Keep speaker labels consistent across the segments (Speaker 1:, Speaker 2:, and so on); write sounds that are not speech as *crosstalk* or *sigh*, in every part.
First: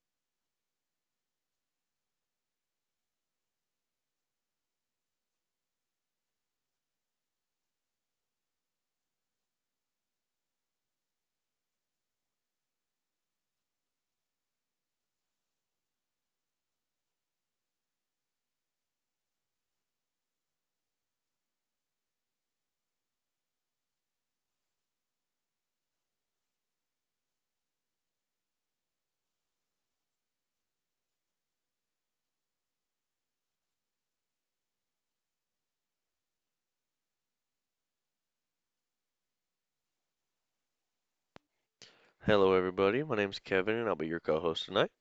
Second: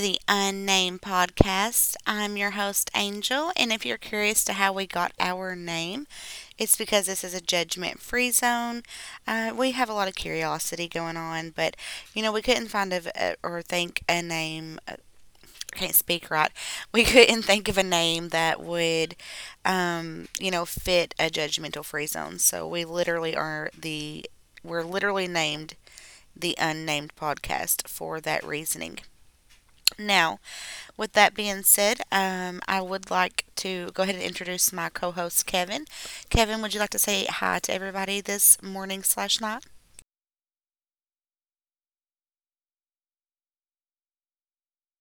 Speaker 1: the Unnamed Podcast. I'm your host, Angel, and if you're curious to how we got our name, it's because this is a judgment free zone. We have a lot of curiosity going on, but we couldn't find a, or think a name, I can't speak right. We *laughs* couldn't think of a name that would, fit a judgmental free zone. So we literally are we're literally named the Unnamed Podcast for that reasoning. Now, with that being said, I would like to go ahead and introduce my co-host Kevin. Kevin, would you like to say hi to everybody this morning slash night?
Speaker 2: Hello, everybody. My name's Kevin, and I'll be your co-host tonight.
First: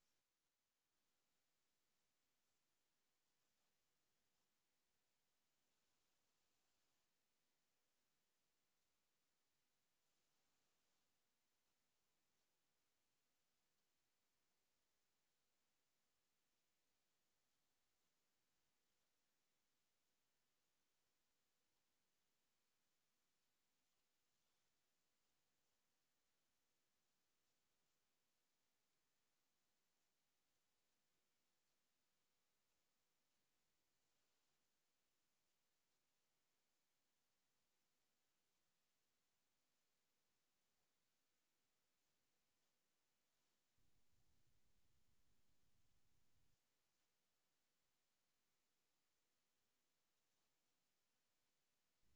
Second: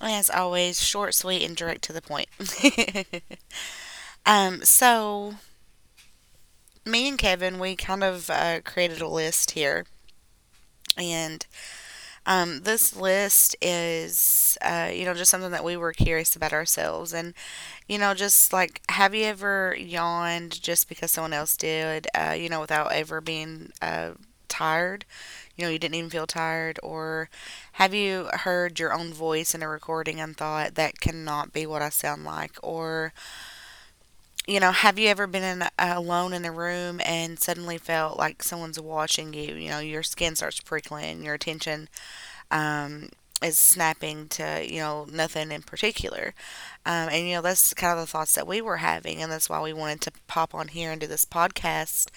Speaker 1: As always, short, sweet, and direct to the point. *laughs* So me and Kevin, we kind of created a list here, and this list is, just something that we were curious about ourselves, and you know, just like, have you ever yawned just because someone else did, without ever being tired? You know, you didn't even feel tired? Or have you heard your own voice in a recording and thought, that cannot be what I sound like? Or, you know, have you ever been alone in a room and suddenly felt like someone's watching you? You know, your skin starts prickling, your attention um, is snapping to, you know, nothing in particular. And you know, that's kind of the thoughts that we were having. And that's why we wanted to pop on here and do this podcast.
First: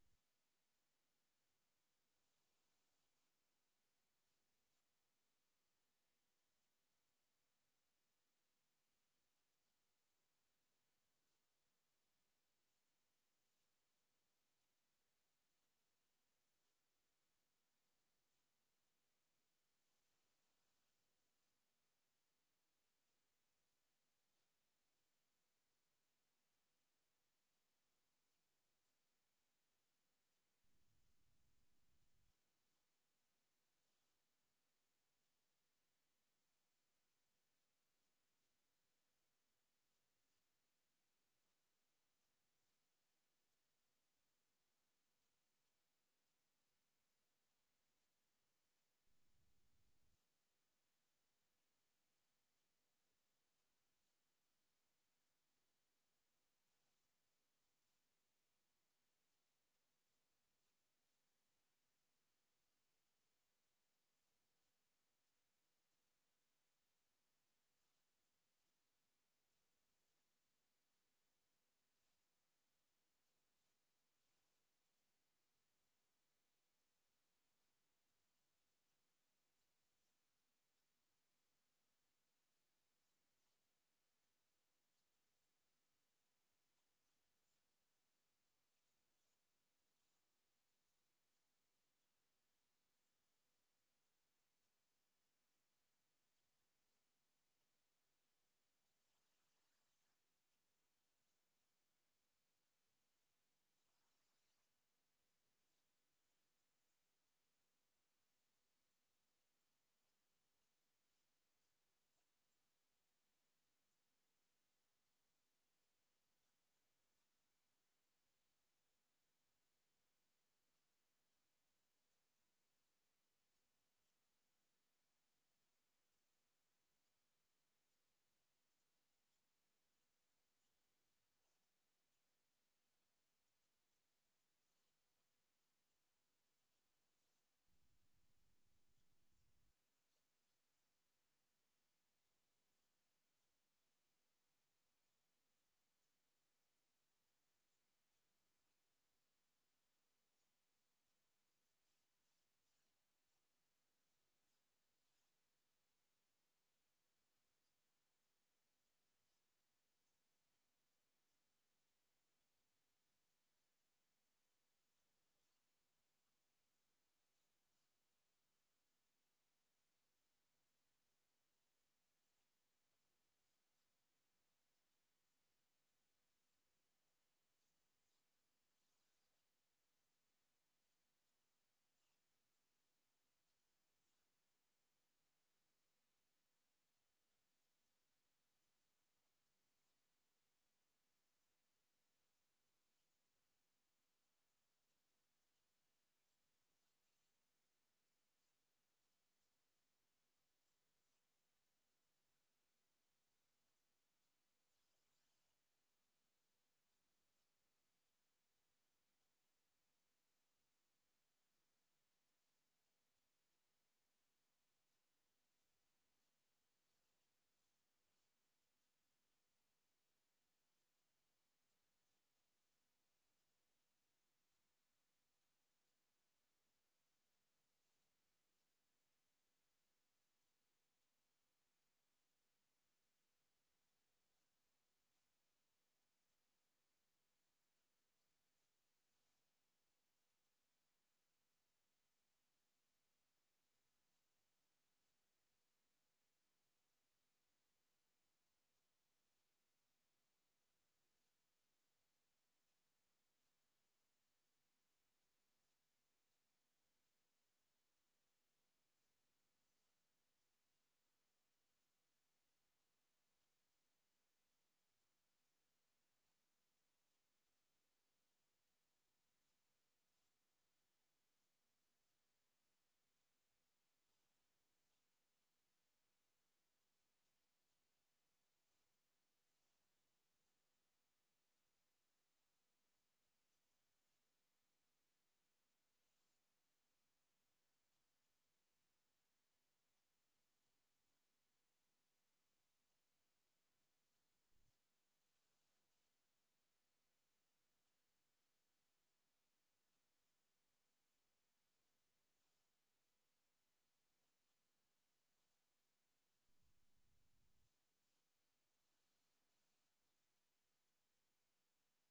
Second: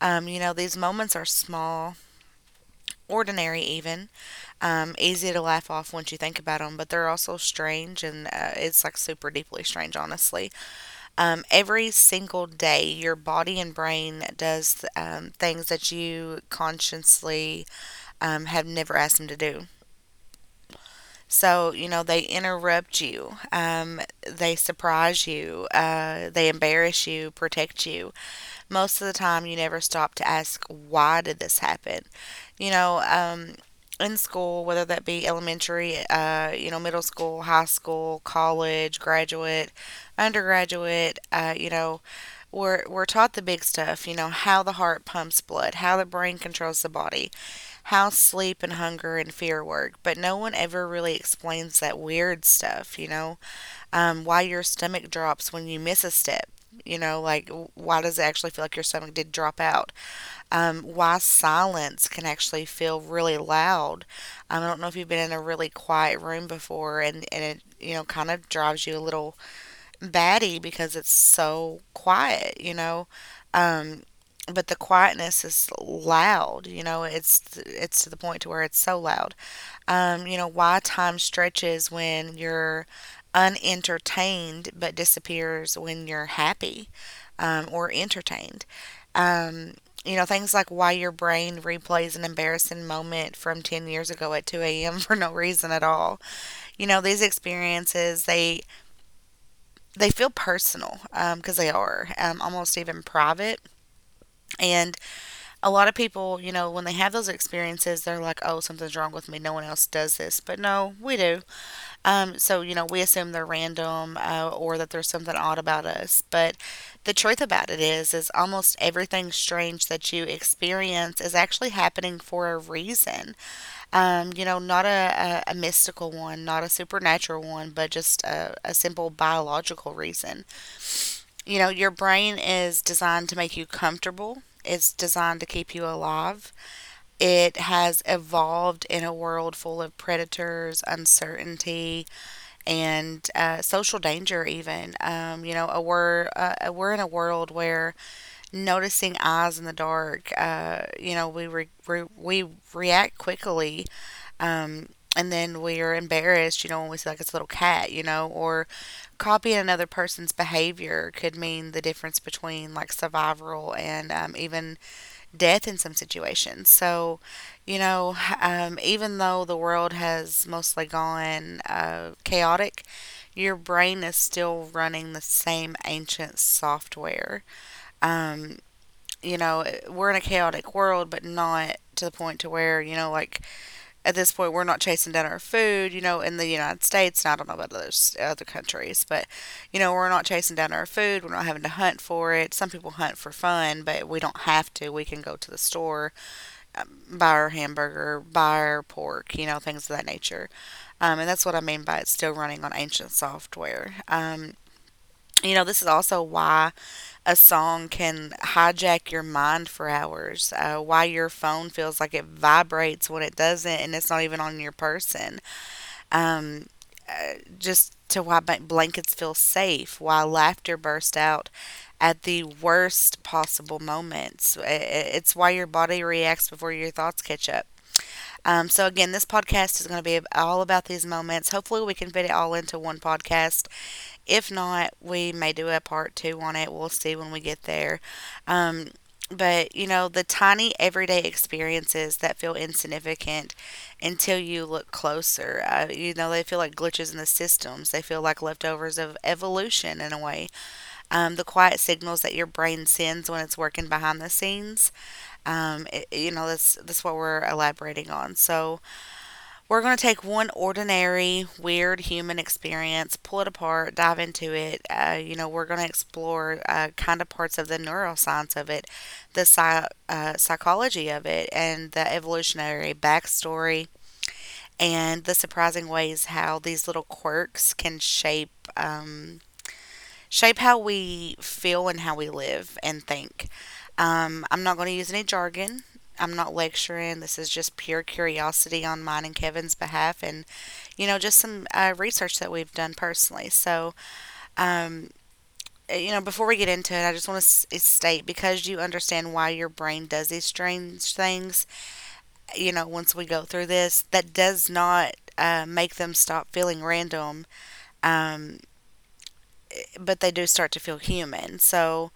Speaker 1: You know, these moments are small, ordinary, even, easy to laugh off once you think about them, but they're also strange. And it's like super deeply strange, honestly. Every single day, your body and brain does things that you consciously have never asked them to do. So, you know, they interrupt you, they surprise you, they embarrass you, protect you. Most of the time, you never stop to ask, why did this happen? You know, um, in school, whether that be elementary, you know, middle school, high school, college, graduate, undergraduate, you know, we're taught the big stuff, you know, how the heart pumps blood, how the brain controls the body, how sleep and hunger and fear work, but no one ever really explains that weird stuff, why your stomach drops when you miss a step. You know, like why does it actually feel like your stomach did drop out? Why silence can actually feel really loud. I don't know if you've been in a really quiet room before, and it you know kind of drives you a little batty because it's so quiet, you know. Um, but the quietness is loud, you know. It's to the point to where it's so loud. You know why time stretches when you're unentertained but disappears when you're happy or entertained. Um, you know things like why your brain replays an embarrassing moment from 10 years ago at 2 a.m. *laughs* for no reason at all. You know these experiences, they feel personal because they are almost even private. And a lot of people, you know, when they have those experiences, they're like, oh, something's wrong with me. No one else does this. But no, we do. So, you know, we assume they're random or that there's something odd about us. But the truth about it is almost everything strange that you experience is actually happening for a reason. You know, not a mystical one, not a supernatural one, but just a simple biological reason. You know, your brain is designed to make you comfortable. It's designed to keep you alive. It has evolved in a world full of predators, uncertainty, and social danger. Even you know, a we're in a world where noticing eyes in the dark, we react quickly um, and then we're embarrassed, you know, when we see like it's a little cat, you know, or copying another person's behavior could mean the difference between like survival and even death in some situations. So, you know, even though the world has mostly gone chaotic, your brain is still running the same ancient software. Um, you know, we're in a chaotic world, but not to the point to where, you know, like at this point we're not chasing down our food, you know, in the United States, and I don't know about other countries, but you know, we're not chasing down our food. We're not having to hunt for it. Some people hunt for fun, but we don't have to. We can go to the store, buy our hamburger, buy our pork, you know, things of that nature. And that's what I mean by it's still running on ancient software. You know, this is also why a song can hijack your mind for hours, why your phone feels like it vibrates when it doesn't and it's not even on your person. Um, just to Why blankets feel safe, why laughter bursts out at the worst possible moments. It's why your body reacts before your thoughts catch up. So, again, this podcast is going to be all about these moments. Hopefully, we can fit it all into one podcast. If not, we may do a part two on it. We'll see when we get there. Um, but, you know, the tiny everyday experiences that feel insignificant until you look closer. You know, they feel like glitches in the systems. They feel like leftovers of evolution in a way. The quiet signals that your brain sends when it's working behind the scenes. You know, that's what we're elaborating on. So, we're going to take one ordinary, weird human experience, pull it apart, dive into it. You know, we're going to explore kind of parts of the neuroscience of it, the psychology of it, and the evolutionary backstory, and the surprising ways how these little quirks can shape um, shape how we feel and how we live and think. I'm not going to use any jargon. I'm not lecturing. This is just pure curiosity on mine and Kevin's behalf, and you know, just some research that we've done personally. So, um, you know, before we get into it, I just want to state because you understand why your brain does these strange things, you know, once we go through this, that does not make them stop feeling random, um, but they do start to feel human. So,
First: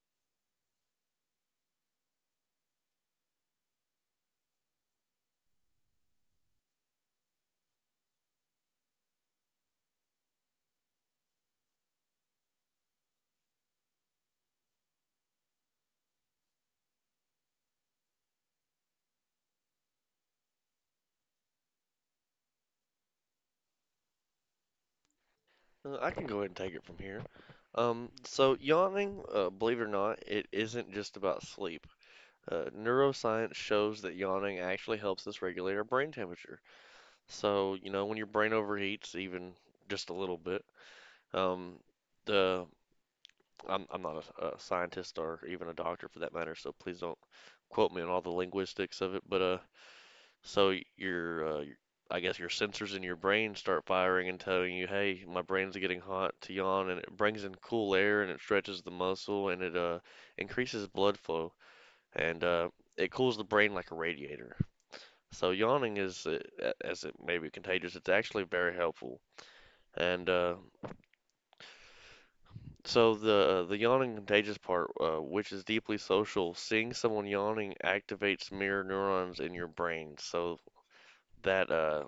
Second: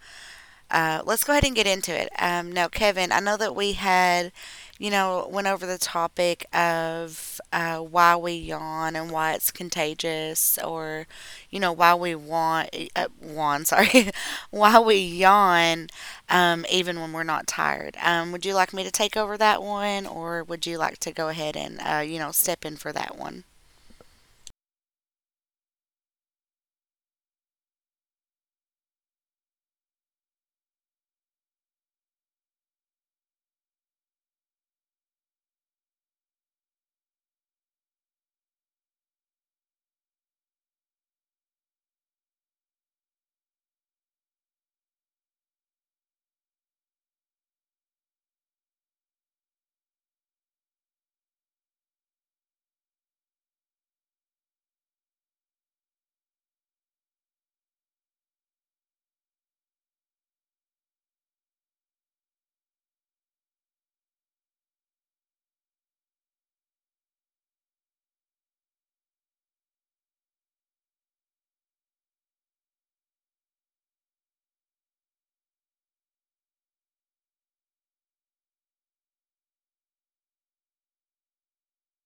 Speaker 1: uh, let's go ahead and get into it. Now, Kevin, I know that we had, you know, went over the topic of why we yawn and why it's contagious, or, you know, why we want, yawn, sorry, *laughs* why we yawn even when we're not tired. Would you like me to take over that one, or would you like to go ahead and, you know, step in for that one?
Speaker 2: I can go ahead and take it from here. So yawning, believe it or not, it isn't just about sleep. Neuroscience shows that yawning actually helps us regulate our brain temperature. So, you know, when your brain overheats, even just a little bit, um, the I'm not a scientist or even a doctor for that matter, so please don't quote me on all the linguistics of it. But so your, I guess your sensors in your brain start firing and telling you, "Hey, my brain's getting hot to yawn," and it brings in cool air and it stretches the muscle and it increases blood flow and it cools the brain like a radiator. So yawning is, as it may be contagious, it's actually very helpful. And so the yawning contagious part, which is deeply social, seeing someone yawning activates mirror neurons in your brain, so that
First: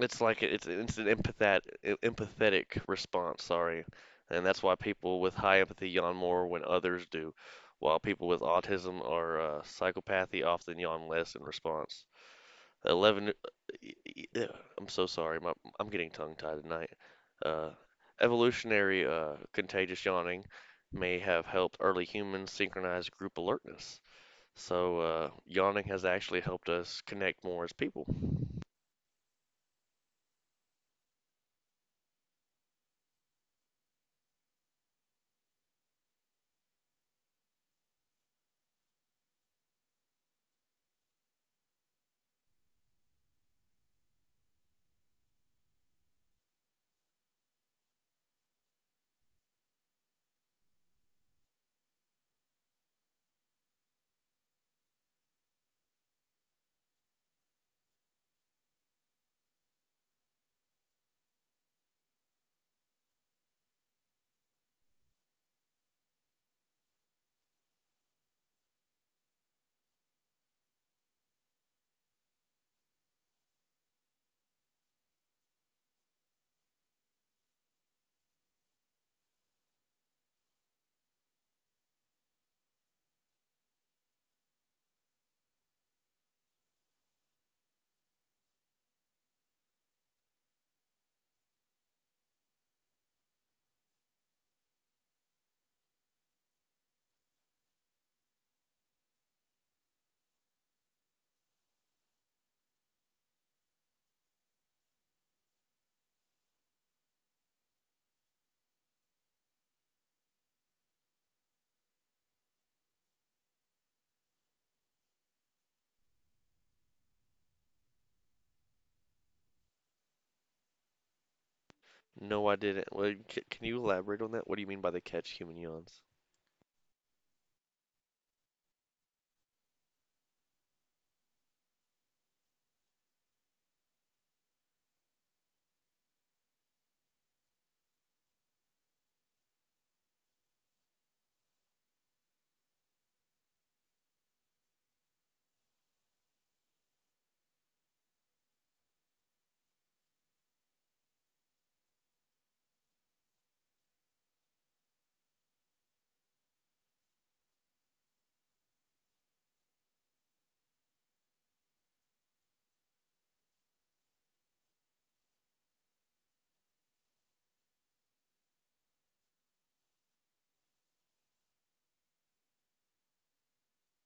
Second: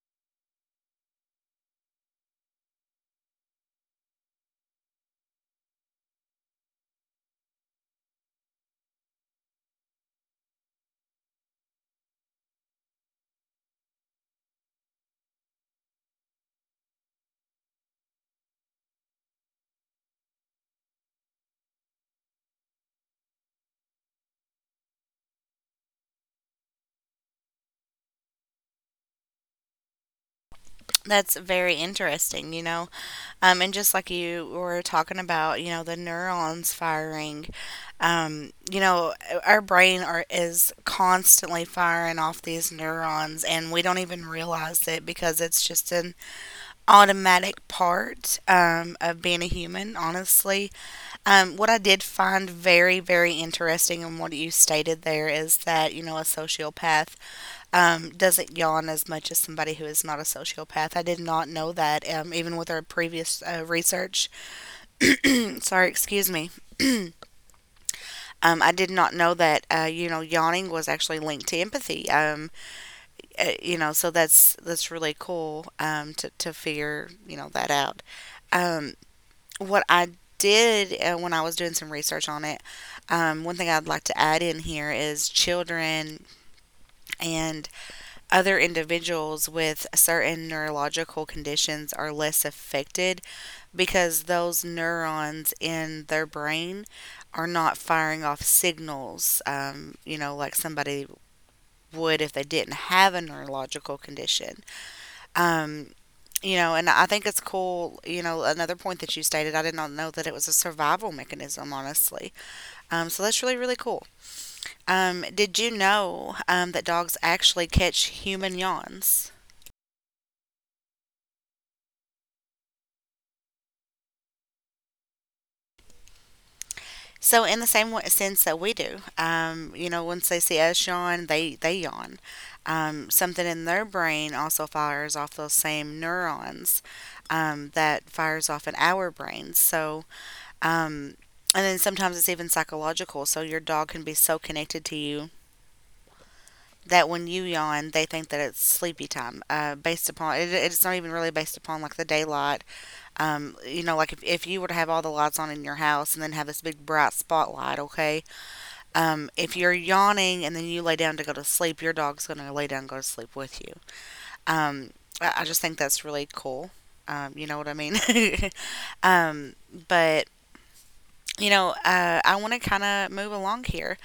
Speaker 2: it's like it's an empathetic response, sorry. And that's why people with high empathy yawn more when others do, while people with autism or psychopathy often yawn less in response. 11 I'm so sorry. My, I'm getting tongue-tied tonight. Uh, Evolutionary contagious yawning may have helped early humans synchronize group alertness. So, yawning has actually helped us connect more as people.
Speaker 1: That's very interesting, you know. And just like you were talking about, you know, the neurons firing, you know, our is constantly firing off these neurons, and we don't even realize it because it's just an automatic part of being a human, honestly. What I did find very, very interesting in what you stated there is that, you know, a sociopath doesn't yawn as much as somebody who is not a sociopath. I did not know that, even with our previous research. *clears throat* Sorry, excuse me. I did not know that. You know, yawning was actually linked to empathy. You know, so that's really cool. To figure you know that out. Um, what I did when I was doing some research on it, one thing I'd like to add in here is children and other individuals with certain neurological conditions are less affected because those neurons in their brain are not firing off signals, you know, like somebody would if they didn't have a neurological condition. Um, you know, and I think it's cool. You know, another point that you stated, I did not know that it was a survival mechanism, honestly. So that's really, really cool. Did you know that dogs actually catch human yawns?
Speaker 2: No, I didn't. Well, can you elaborate on that? What do you mean by the catch human yawns?
Speaker 1: So in the same sense that we do, you know, once they see us yawn, they yawn. Something in their brain also fires off those same neurons that fires off in our brains. So um, and then sometimes it's even psychological. So your dog can be so connected to you that when you yawn, they think that it's sleepy time. Based upon it, it's not even really based upon like the daylight. You know, like if you were to have all the lights on in your house and then have this big bright spotlight, okay, if you're yawning and then you lay down to go to sleep, your dog's going to lay down and go to sleep with you. Um, I just think that's really cool. You know what I mean? *laughs* um, but, you know, I want to kind of move along here.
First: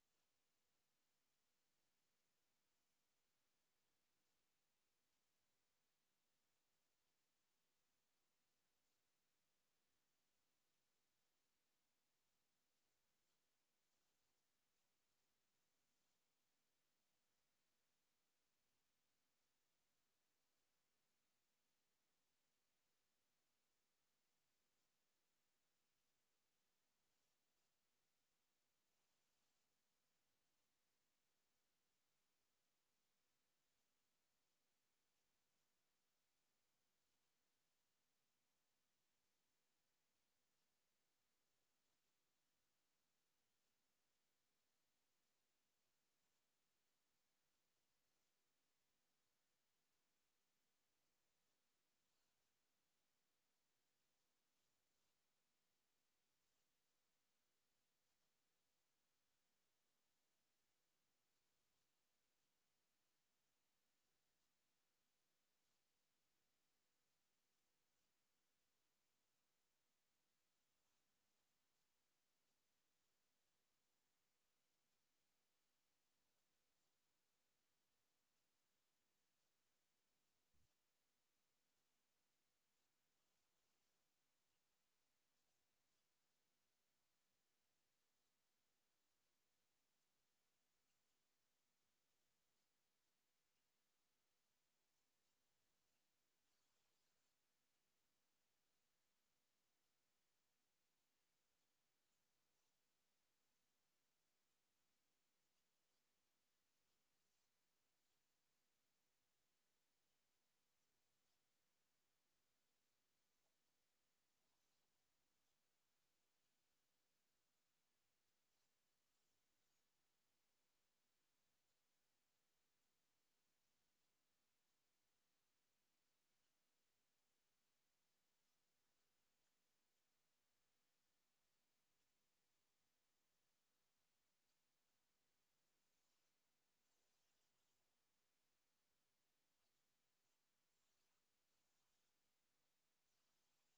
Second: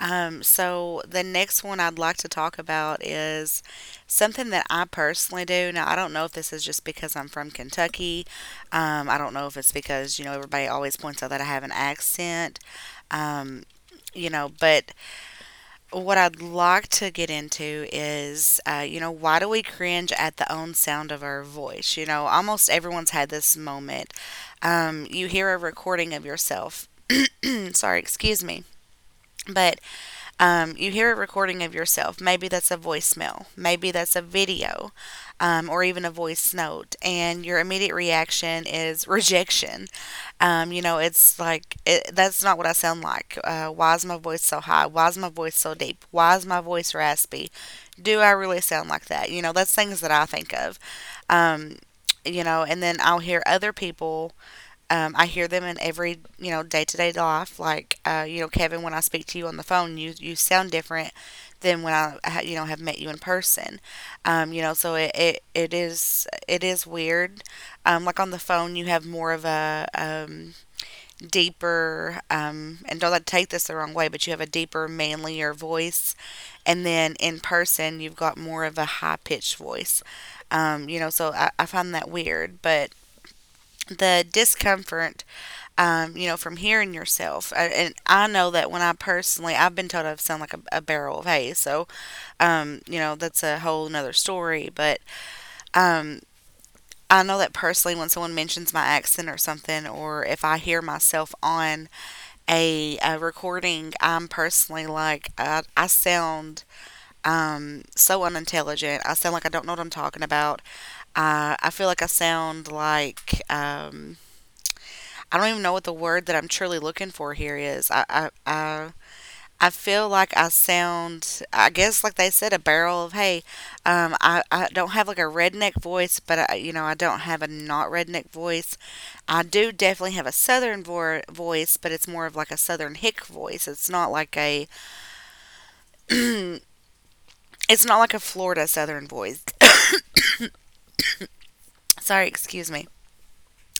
Speaker 1: The next one I'd like to talk about is something that I personally do. Now, I don't know if this is just because I'm from Kentucky. I don't know if it's because, you know, everybody always points out that I have an accent. Um, you know, but what I'd like to get into is, you know, why do we cringe at the own sound of our voice? You know, almost everyone's had this moment. You hear a recording of yourself. *clears throat* Sorry, excuse me. But you hear a recording of yourself. Maybe that's a voicemail. Maybe that's a video or even a voice note. And your immediate reaction is rejection. You know, it's like that's not what I sound like. Why is my voice so high? Why is my voice so deep? Why is my voice raspy? Do I really sound like that? You know, that's things that I think of. Um, you know, and then I'll hear other people. I hear them in every you know day to day life. Like you know, Kevin, when I speak to you on the phone, you sound different than when I you know have met you in person. You know, so it is weird. Like on the phone, you have more of a deeper, and don't let take this the wrong way, but you have a deeper, manlier voice. And then in person, you've got more of a high pitched voice. You know, so I find that weird, but the discomfort, you know, from hearing yourself. And I know that when I personally, I've been told I sound like a barrel of hay. So, you know, that's a whole nother story. But um, I know that personally, when someone mentions my accent or something, or if I hear myself on a recording, I'm personally like, I sound so unintelligent. I sound like I don't know what I'm talking about. I feel like I sound like I don't even know what the word that I'm truly looking for here is. I feel like I sound, I guess, like they said, a barrel of hay. I don't have like a redneck voice, but I, you know, I don't have a not redneck voice. I do definitely have a voice, but it's more of like a southern hick voice. It's not like a Florida southern voice. *clears throat* Sorry, excuse me.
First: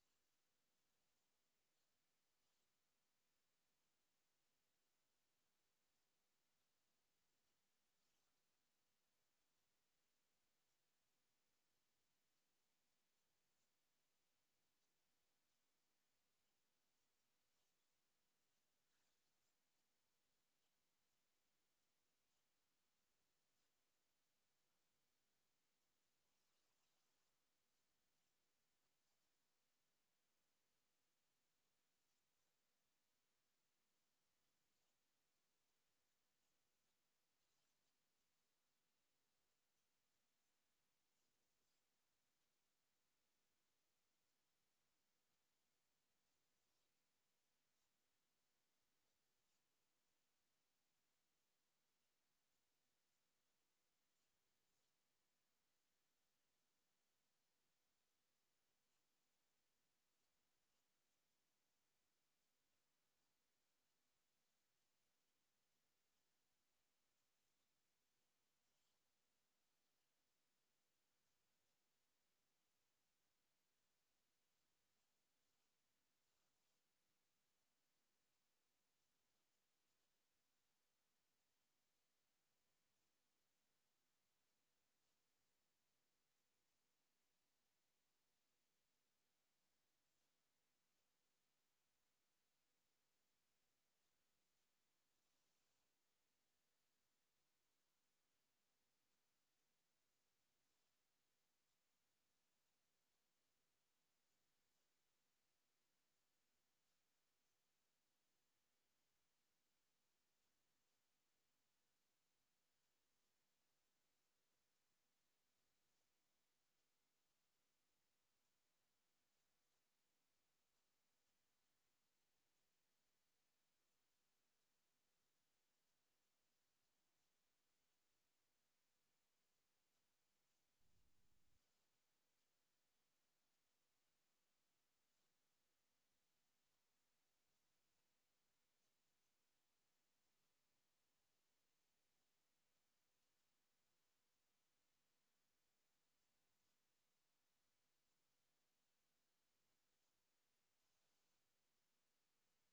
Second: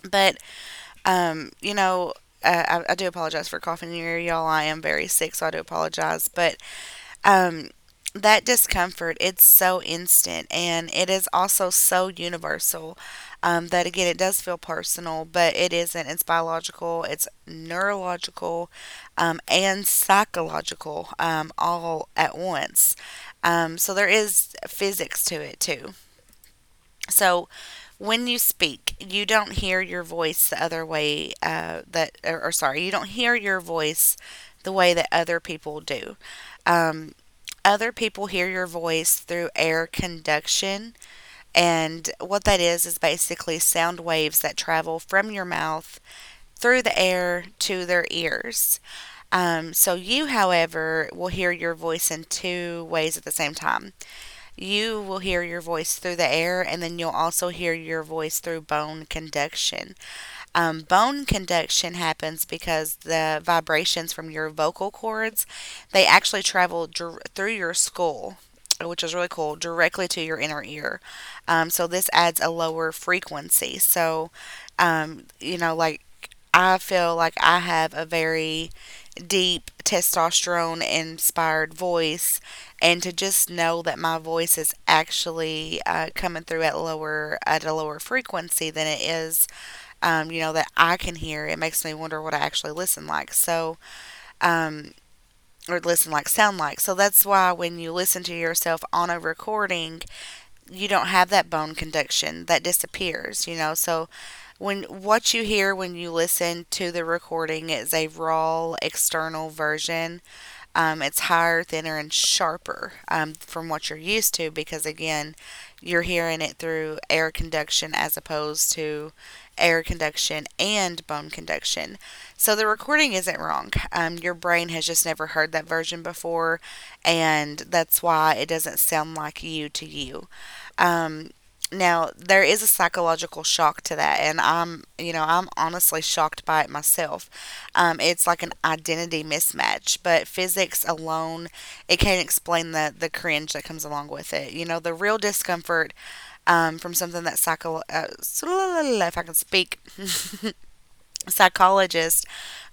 Speaker 1: But, you know, I do apologize for coughing in your ear, y'all. I am very sick, so I do apologize. But Um, that discomfort, it's so instant and it is also so universal that, again, it does feel personal, but it isn't. It's biological, it's neurological, and psychological all at once. So there is physics to it too. So when you speak, you don't hear your voice the other way or sorry, you don't hear your voice the way that other people do. Um, Other people hear your voice through air conduction. And what that is basically sound waves that travel from your mouth through the air to their ears. You, however, will hear your voice in two ways at the same time. You will hear your voice through the air, and then you'll also hear your voice through bone conduction. Bone conduction happens because the vibrations from your vocal cords they actually travel through your skull, which is really cool, directly to your inner ear. So this adds a lower frequency. So, you know, like I feel like I have a very deep testosterone inspired voice and to just know that my voice is actually coming through at lower at a lower frequency than it is you know, that I can hear, it makes me wonder what I actually listen like. So, um, or listen like sound like. So that's why when you listen to yourself on a recording, you don't have that bone conduction that disappears, you know. So when what you hear when you listen to the recording is a raw external version it's higher, thinner, and sharper from what you're used to because, again, you're hearing it through air conduction as opposed to air conduction and bone conduction. So the recording isn't wrong. Your brain has just never heard that version before, and that's why it doesn't sound like you to you. Um, Now there is a psychological shock to that, and you know, I'm honestly shocked by it myself. It's like an identity mismatch, but physics alone, it can't explain the cringe that comes along with it. You know, the real discomfort from something that *laughs* if I can speak, *laughs* psychologists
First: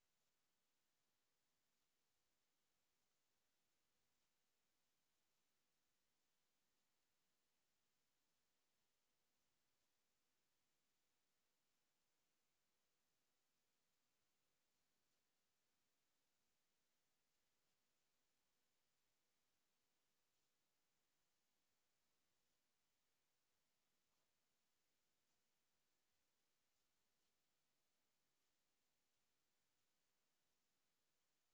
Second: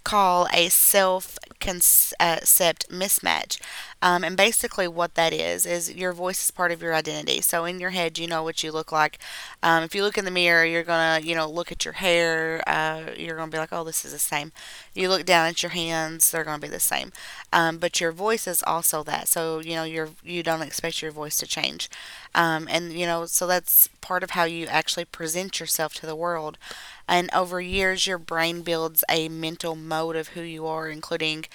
Speaker 1: call a self concept mismatch. And basically, what that is your voice is part of your identity. So, in your head, you know what you look like. If you look in the mirror, you're going to, you know, look at your hair. You're going to be like, oh, this is the same. You look down at your hands, they're going to be the same. But your voice is also that. So, you know, you don't expect your voice to change. And, you know, so that's part of how you actually present yourself to the world and over years, your brain builds a mental mode of who you are, including,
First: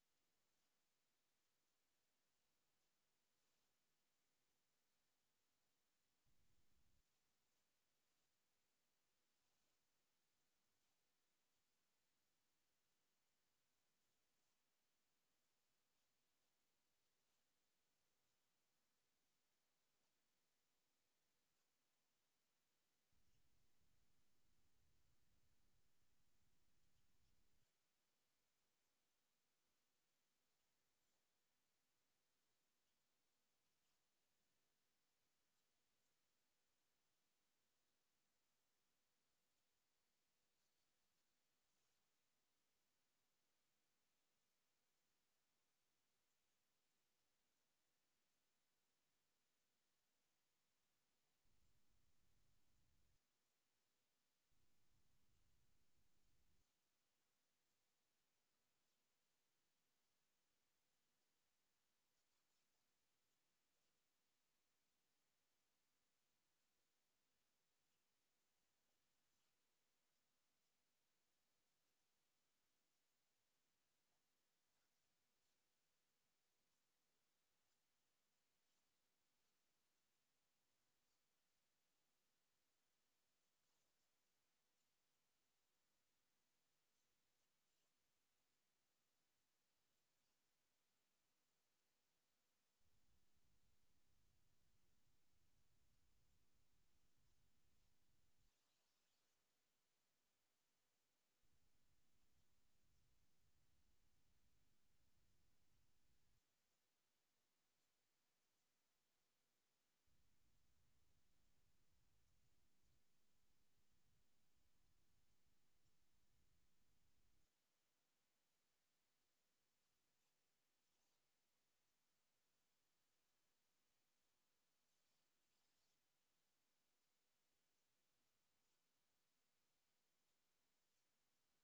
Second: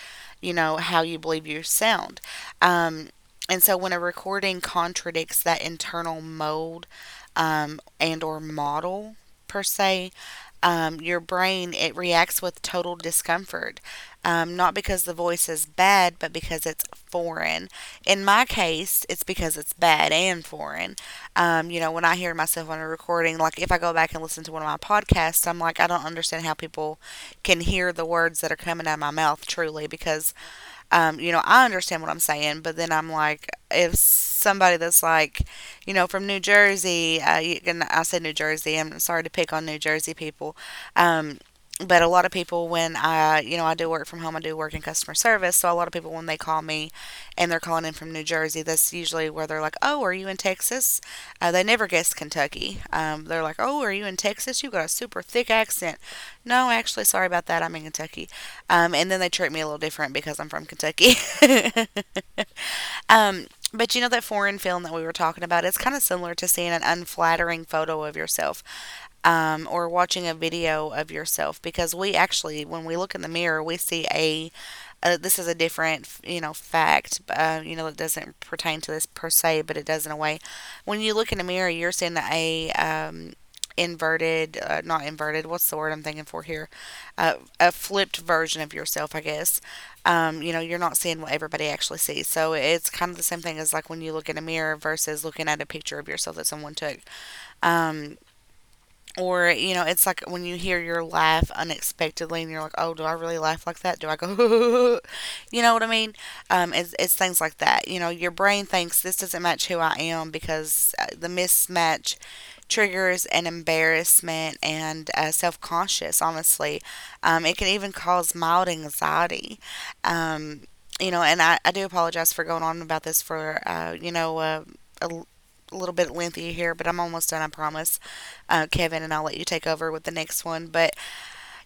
Speaker 1: you know, how you believe you sound. Um, and so when a recording contradicts that internal mold and or model per se, your brain it reacts with total discomfort not because the voice is bad but because it's foreign in my case it's because it's bad and foreign you know, when I hear myself on a recording, like if I go back and listen to one of my podcasts, I'm like, I don't understand how people can hear the words that are coming out of my mouth truly because you know, I understand what I'm saying, but then I'm like, if somebody that's like, you know, from New Jersey, you can, I said New Jersey, I'm sorry to pick on New Jersey people, um, but a lot of people when I, you know, I do work from home, I do work in customer service, so a lot of people when they call me and they're calling in from New Jersey, that's usually where they're like, oh, are you in Texas? They never guess Kentucky. They're like, oh, are you in Texas? You've got a super thick accent. No, actually, sorry about that, I'm in Kentucky. And then they treat me a little different because I'm from Kentucky. *laughs* um, but you know that foreign film that we were talking about? It's kind of similar to seeing an unflattering photo of yourself or watching a video of yourself because we actually, when we look in the mirror, we see a this is a different, you know, fact, you know, it doesn't pertain to this per se, but it does in a way. When you look in a mirror, you're seeing a inverted, not inverted, what's the word I'm thinking for here? A flipped version of yourself, I guess. You know, you're not seeing what everybody actually sees. So it's kind of the same thing as like when you look in a mirror versus looking at a picture of yourself that someone took. Um, you know, it's like when you hear your laugh unexpectedly and you're like, oh, do I really laugh like that? Do I go, *laughs* you know what I mean? It's things like that. You know, your brain thinks this doesn't match who I am because the mismatch triggers an embarrassment and self conscious, honestly. It can even cause mild anxiety. Um, you know, and I do apologize for going on about this for, a l- a little bit lengthy here, but I'm almost done, I promise Kevin, and I'll let you take over with the next one. But,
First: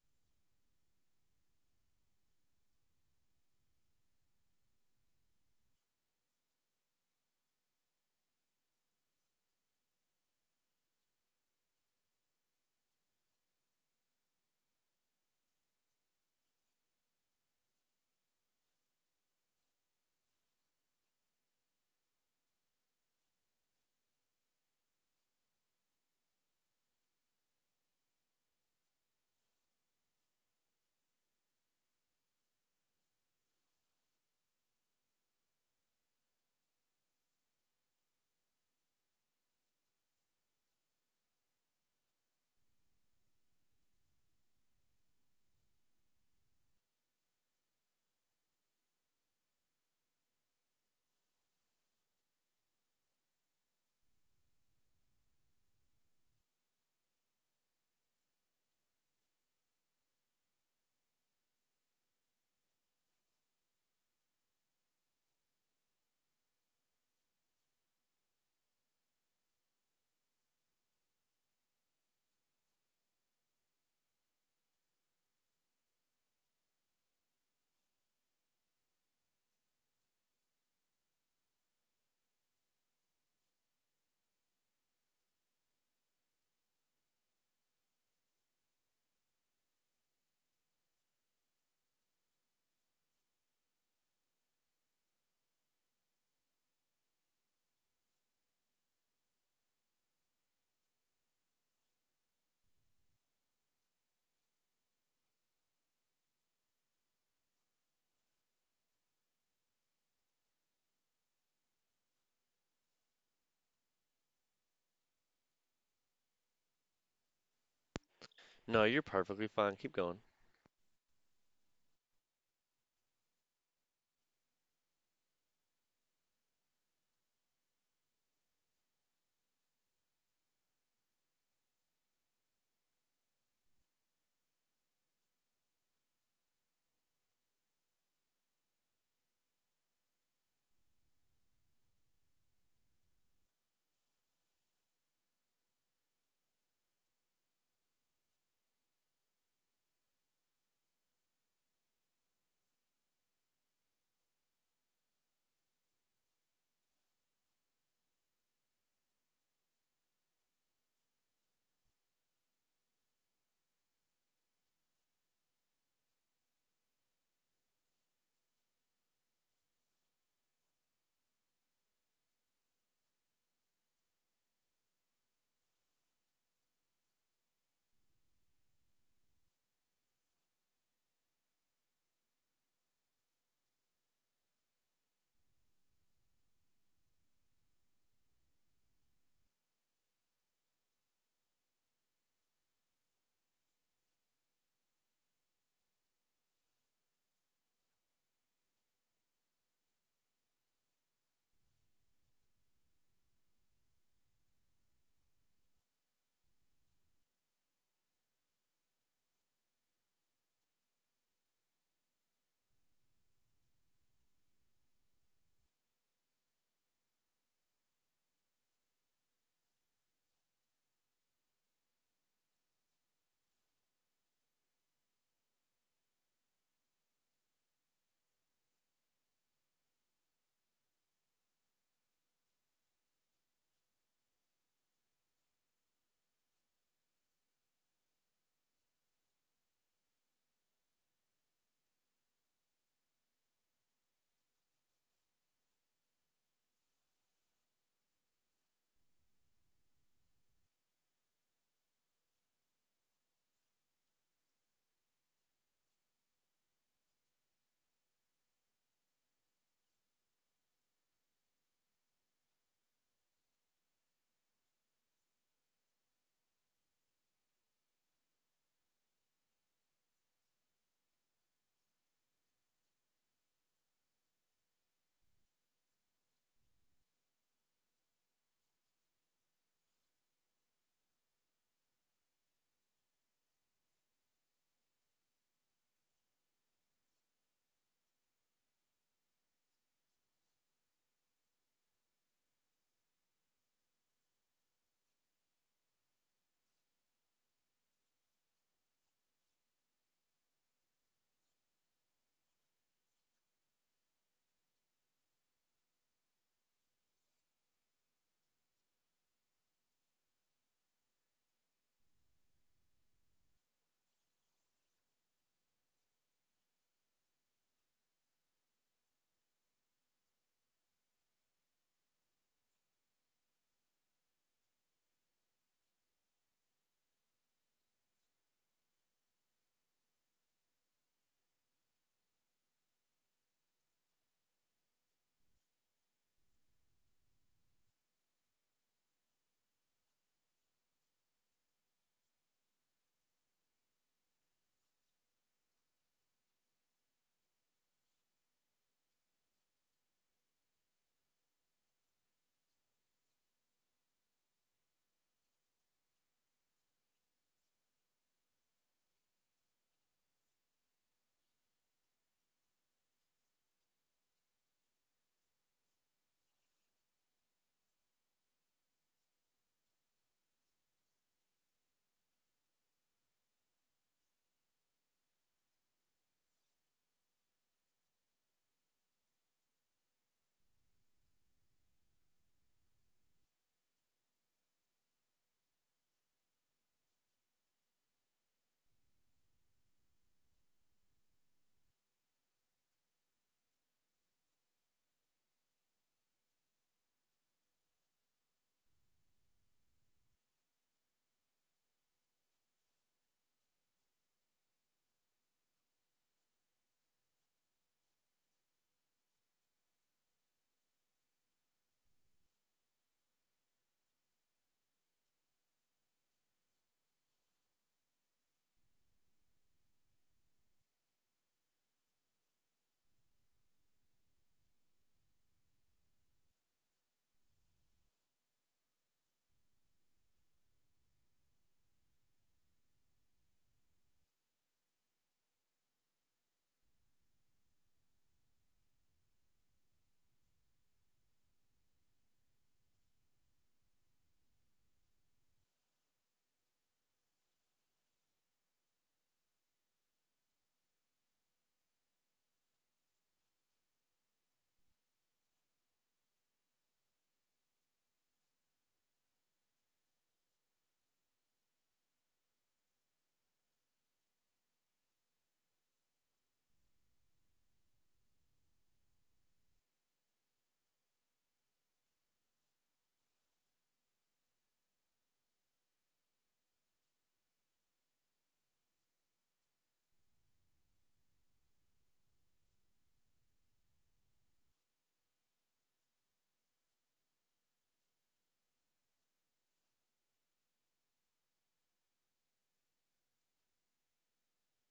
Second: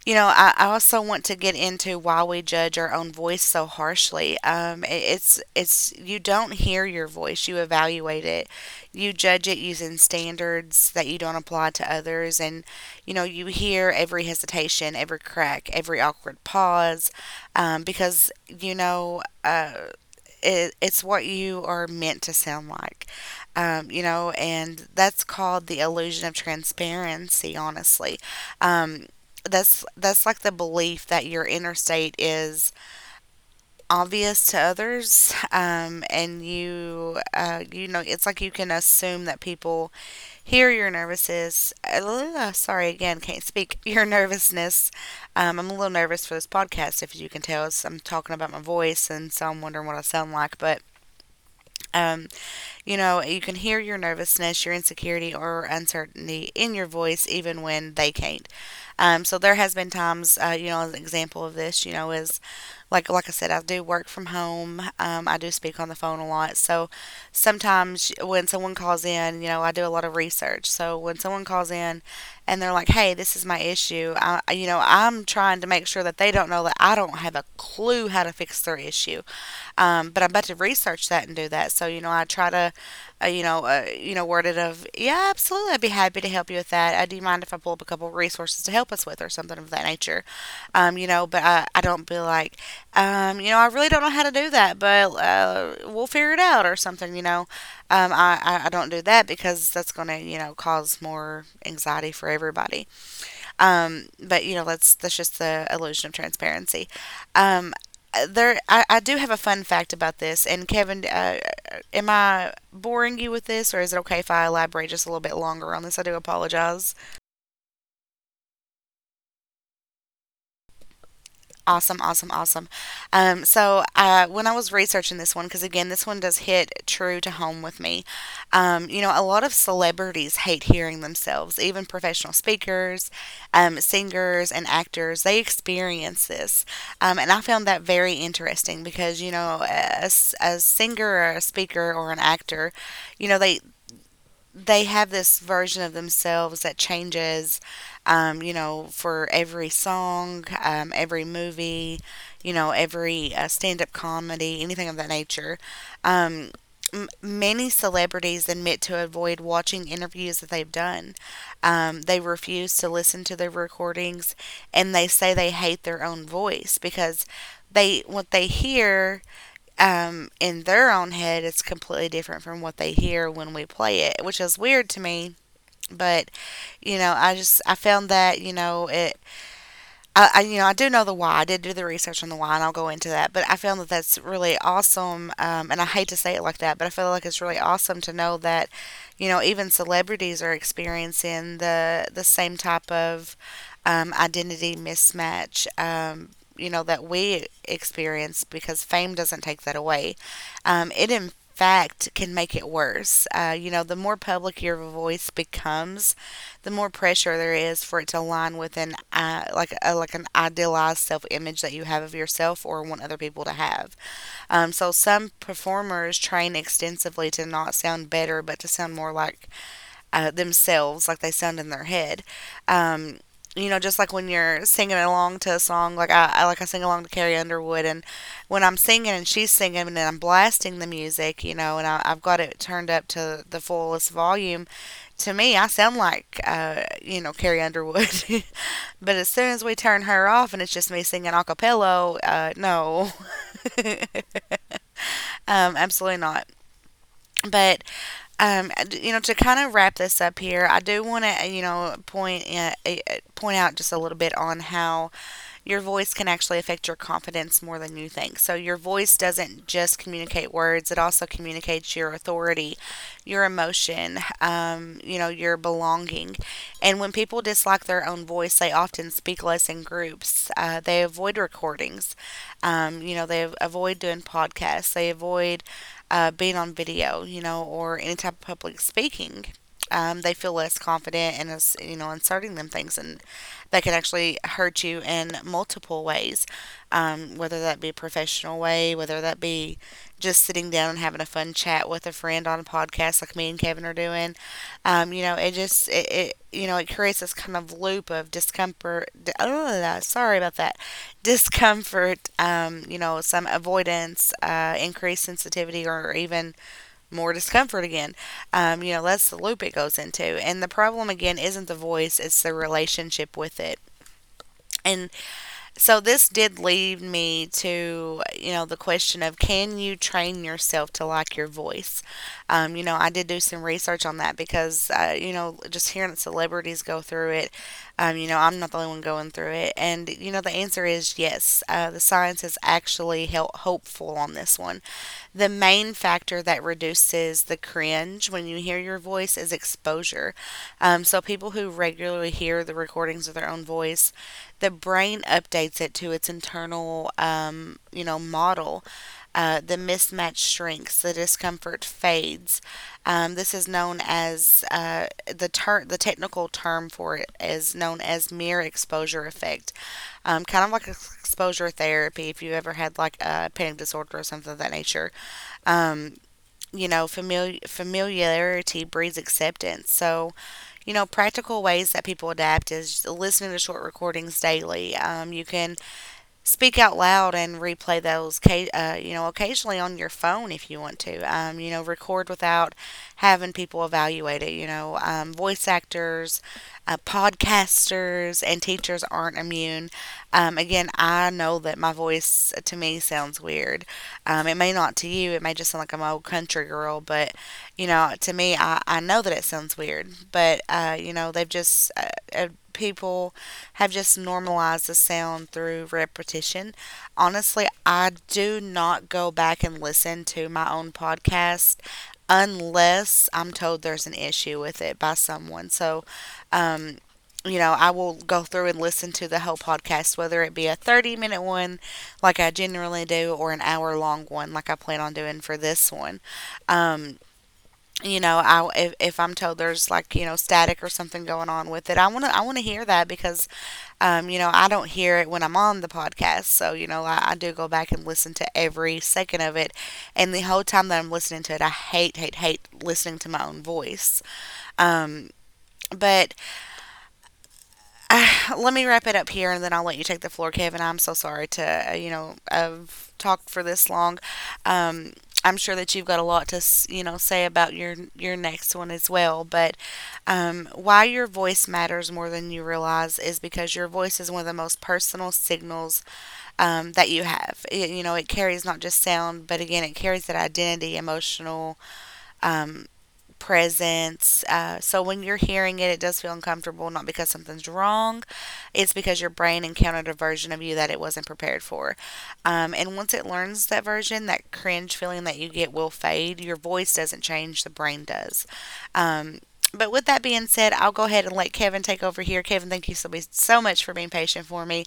Speaker 1: you know, I also want to get into why we judge our own voice so harshly. You don't hear your voice, you evaluate it, you judge it using standards that you don't apply to others. And, you know, you hear every hesitation, every crack, every awkward pause, because, it's what you are meant to sound like, you know, and that's called the illusion of transparency. Honestly, um, that's like the belief that your inner state is obvious to others, *laughs* and you you know it's like you can assume that people hear your nervousness. Sorry again, can't speak *laughs* your nervousness. I'm a little nervous for this podcast, if you can tell. It's, I'm talking about my voice, and so I'm wondering what I sound like, but. Um, you know, you can hear your nervousness, your insecurity, or uncertainty in your voice, even when they can't. So there has been times, you know, as an example of this, you know, is like I said, I do work from home. I do speak on the phone a lot, so sometimes when someone calls in, you know, I do a lot of research. So when someone calls in, and they're like, "Hey, this is my issue," I, you know, I'm trying to make sure that they don't know that I don't have a clue how to fix their issue. But I'm about to research that and do that. So you know, you know, word it of yeah, absolutely, I'd be happy to help you with that. I do you mind if I pull up a couple resources to help us with or something of that nature? You know, but I don't be like, you know, I really don't know how to do that, but we'll figure it out or something. You know, I don't do that because that's going to you know cause more anxiety for everybody. But you know, that's just the illusion of transparency. Um, there, I do have a fun fact about this. And Kevin, am I boring you with this, or is it okay if I elaborate just a little bit longer on this? I do apologize.
Speaker 2: No, you're perfectly fine. Keep going.
Speaker 1: Awesome, awesome, awesome. When I was researching this one, because again, this one does hit true to home with me. You know, a lot of celebrities hate hearing themselves, even professional speakers, singers, and actors. They experience this, and I found that very interesting because you know, a singer or a speaker or an actor, you know, they have this version of themselves that changes, you know, for every song, every movie, you know, every stand up comedy, anything of that nature. Um, many celebrities admit to avoid watching interviews that they've done. They refuse to listen to their recordings and they say they hate their own voice because they what they hear in their own head it's completely different from what they hear when we play it, which is weird to me. But you know, I found that you know it, I, you know, I do know the why. I did do the research on the why, and I'll go into that. But I found that that's really awesome, and I hate to say it like that, but I feel like it's really awesome to know that, you know, even celebrities are experiencing the same type of identity mismatch. You know that we experience because fame doesn't take that away. It in fact can make it worse. You know, the more public your voice becomes, the more pressure there is for it to align with like an idealized self image that you have of yourself or want other people to have. So some performers train extensively to not sound better, but to sound more like themselves, like they sound in their head. Um, you know, just like when you're singing along to a song, I sing along to Carrie Underwood, and when I'm singing and she's singing and I'm blasting the music, you know, and I've got it turned up to the fullest volume. To me, I sound like you know Carrie Underwood, *laughs* but as soon as we turn her off and it's just me singing a cappella, no, *laughs* absolutely not. But you know, to kind of wrap this up here, I do want to, you know, point out just a little bit on how your voice can actually affect your confidence more than you think. So, your voice doesn't just communicate words, it also communicates your authority, your emotion, you know, your belonging. And when people dislike their own voice, they often speak less in groups. They avoid recordings, you know, they avoid doing podcasts, they avoid being on video, you know, or any type of public speaking they feel less confident and you know inserting them things in that can actually hurt you in multiple ways, whether that be a professional way, whether that be just sitting down and having a fun chat with a friend on a podcast like me and Kevin are doing. You know, it just it, it you know it creates this kind of loop of discomfort. Sorry about that, discomfort. You know, some avoidance, increased sensitivity, or even more discomfort again. You know, that's the loop it goes into. And the problem again isn't the voice; it's the relationship with it and so this did lead me to, you know, the question of can you train yourself to like your voice? You know, I did do some research on that because, you know, just hearing celebrities go through it, you know, I'm not the only one going through it. And, you know, the answer is yes. The science is actually hopeful on this one. The main factor that reduces the cringe when you hear your voice is exposure. So, people who regularly hear the recordings of their own voice, the brain updates it to its internal, you know, model. The mismatch shrinks, the discomfort fades. This is known as the technical term for it is known as mirror exposure effect. Kind of like exposure therapy if you ever had like a panic disorder or something of that nature. Um, you know, familiarity breeds acceptance. So, you know, practical ways that people adapt is listening to short recordings daily. You can speak out loud and replay those, you know, occasionally on your phone if you want to. You know, record without having people evaluate it. You know, voice actors, podcasters, and teachers aren't immune. Again, I know that my voice to me sounds weird. It may not to you. It may just sound like I'm an old country girl, but you know, to me, I know that it sounds weird. But you know, they've just people have just normalized the sound through repetition. Honestly, I do not go back and listen to my own podcast unless I'm told there's an issue with it by someone. So, um, you know, I will go through and listen to the whole podcast, whether it be a 30 minute one like I generally do or an hour long one like I plan on doing for this one. Um, you know, I if I'm told there's like, you know, static or something going on with it, I want to hear that because you know, I don't hear it when I'm on the podcast. So, you know, I do go back and listen to every second of it. And the whole time that I'm listening to it, I hate, hate, hate listening to my own voice. Um, but uh, *sighs* let me wrap it up here and then I'll let you take the floor, Kevin. I'm so sorry to, you know, I've talked for this long. Um, I'm sure that you've got a lot to, you know, say about your next one as well. But why your voice matters more than you realize is because your voice is one of the most personal signals that you have. It, you know, it carries not just sound, but again, it carries that identity, emotional um, presence. So when you're hearing it, it does feel uncomfortable, not because something's wrong, it's because your brain encountered a version of you that it wasn't prepared for. And once it learns that version, that cringe feeling that you get will fade. Your voice doesn't change, the brain does. Um, but with that being said, I'll go ahead and let Kevin take over here. Kevin, thank you so, so much for being patient for me.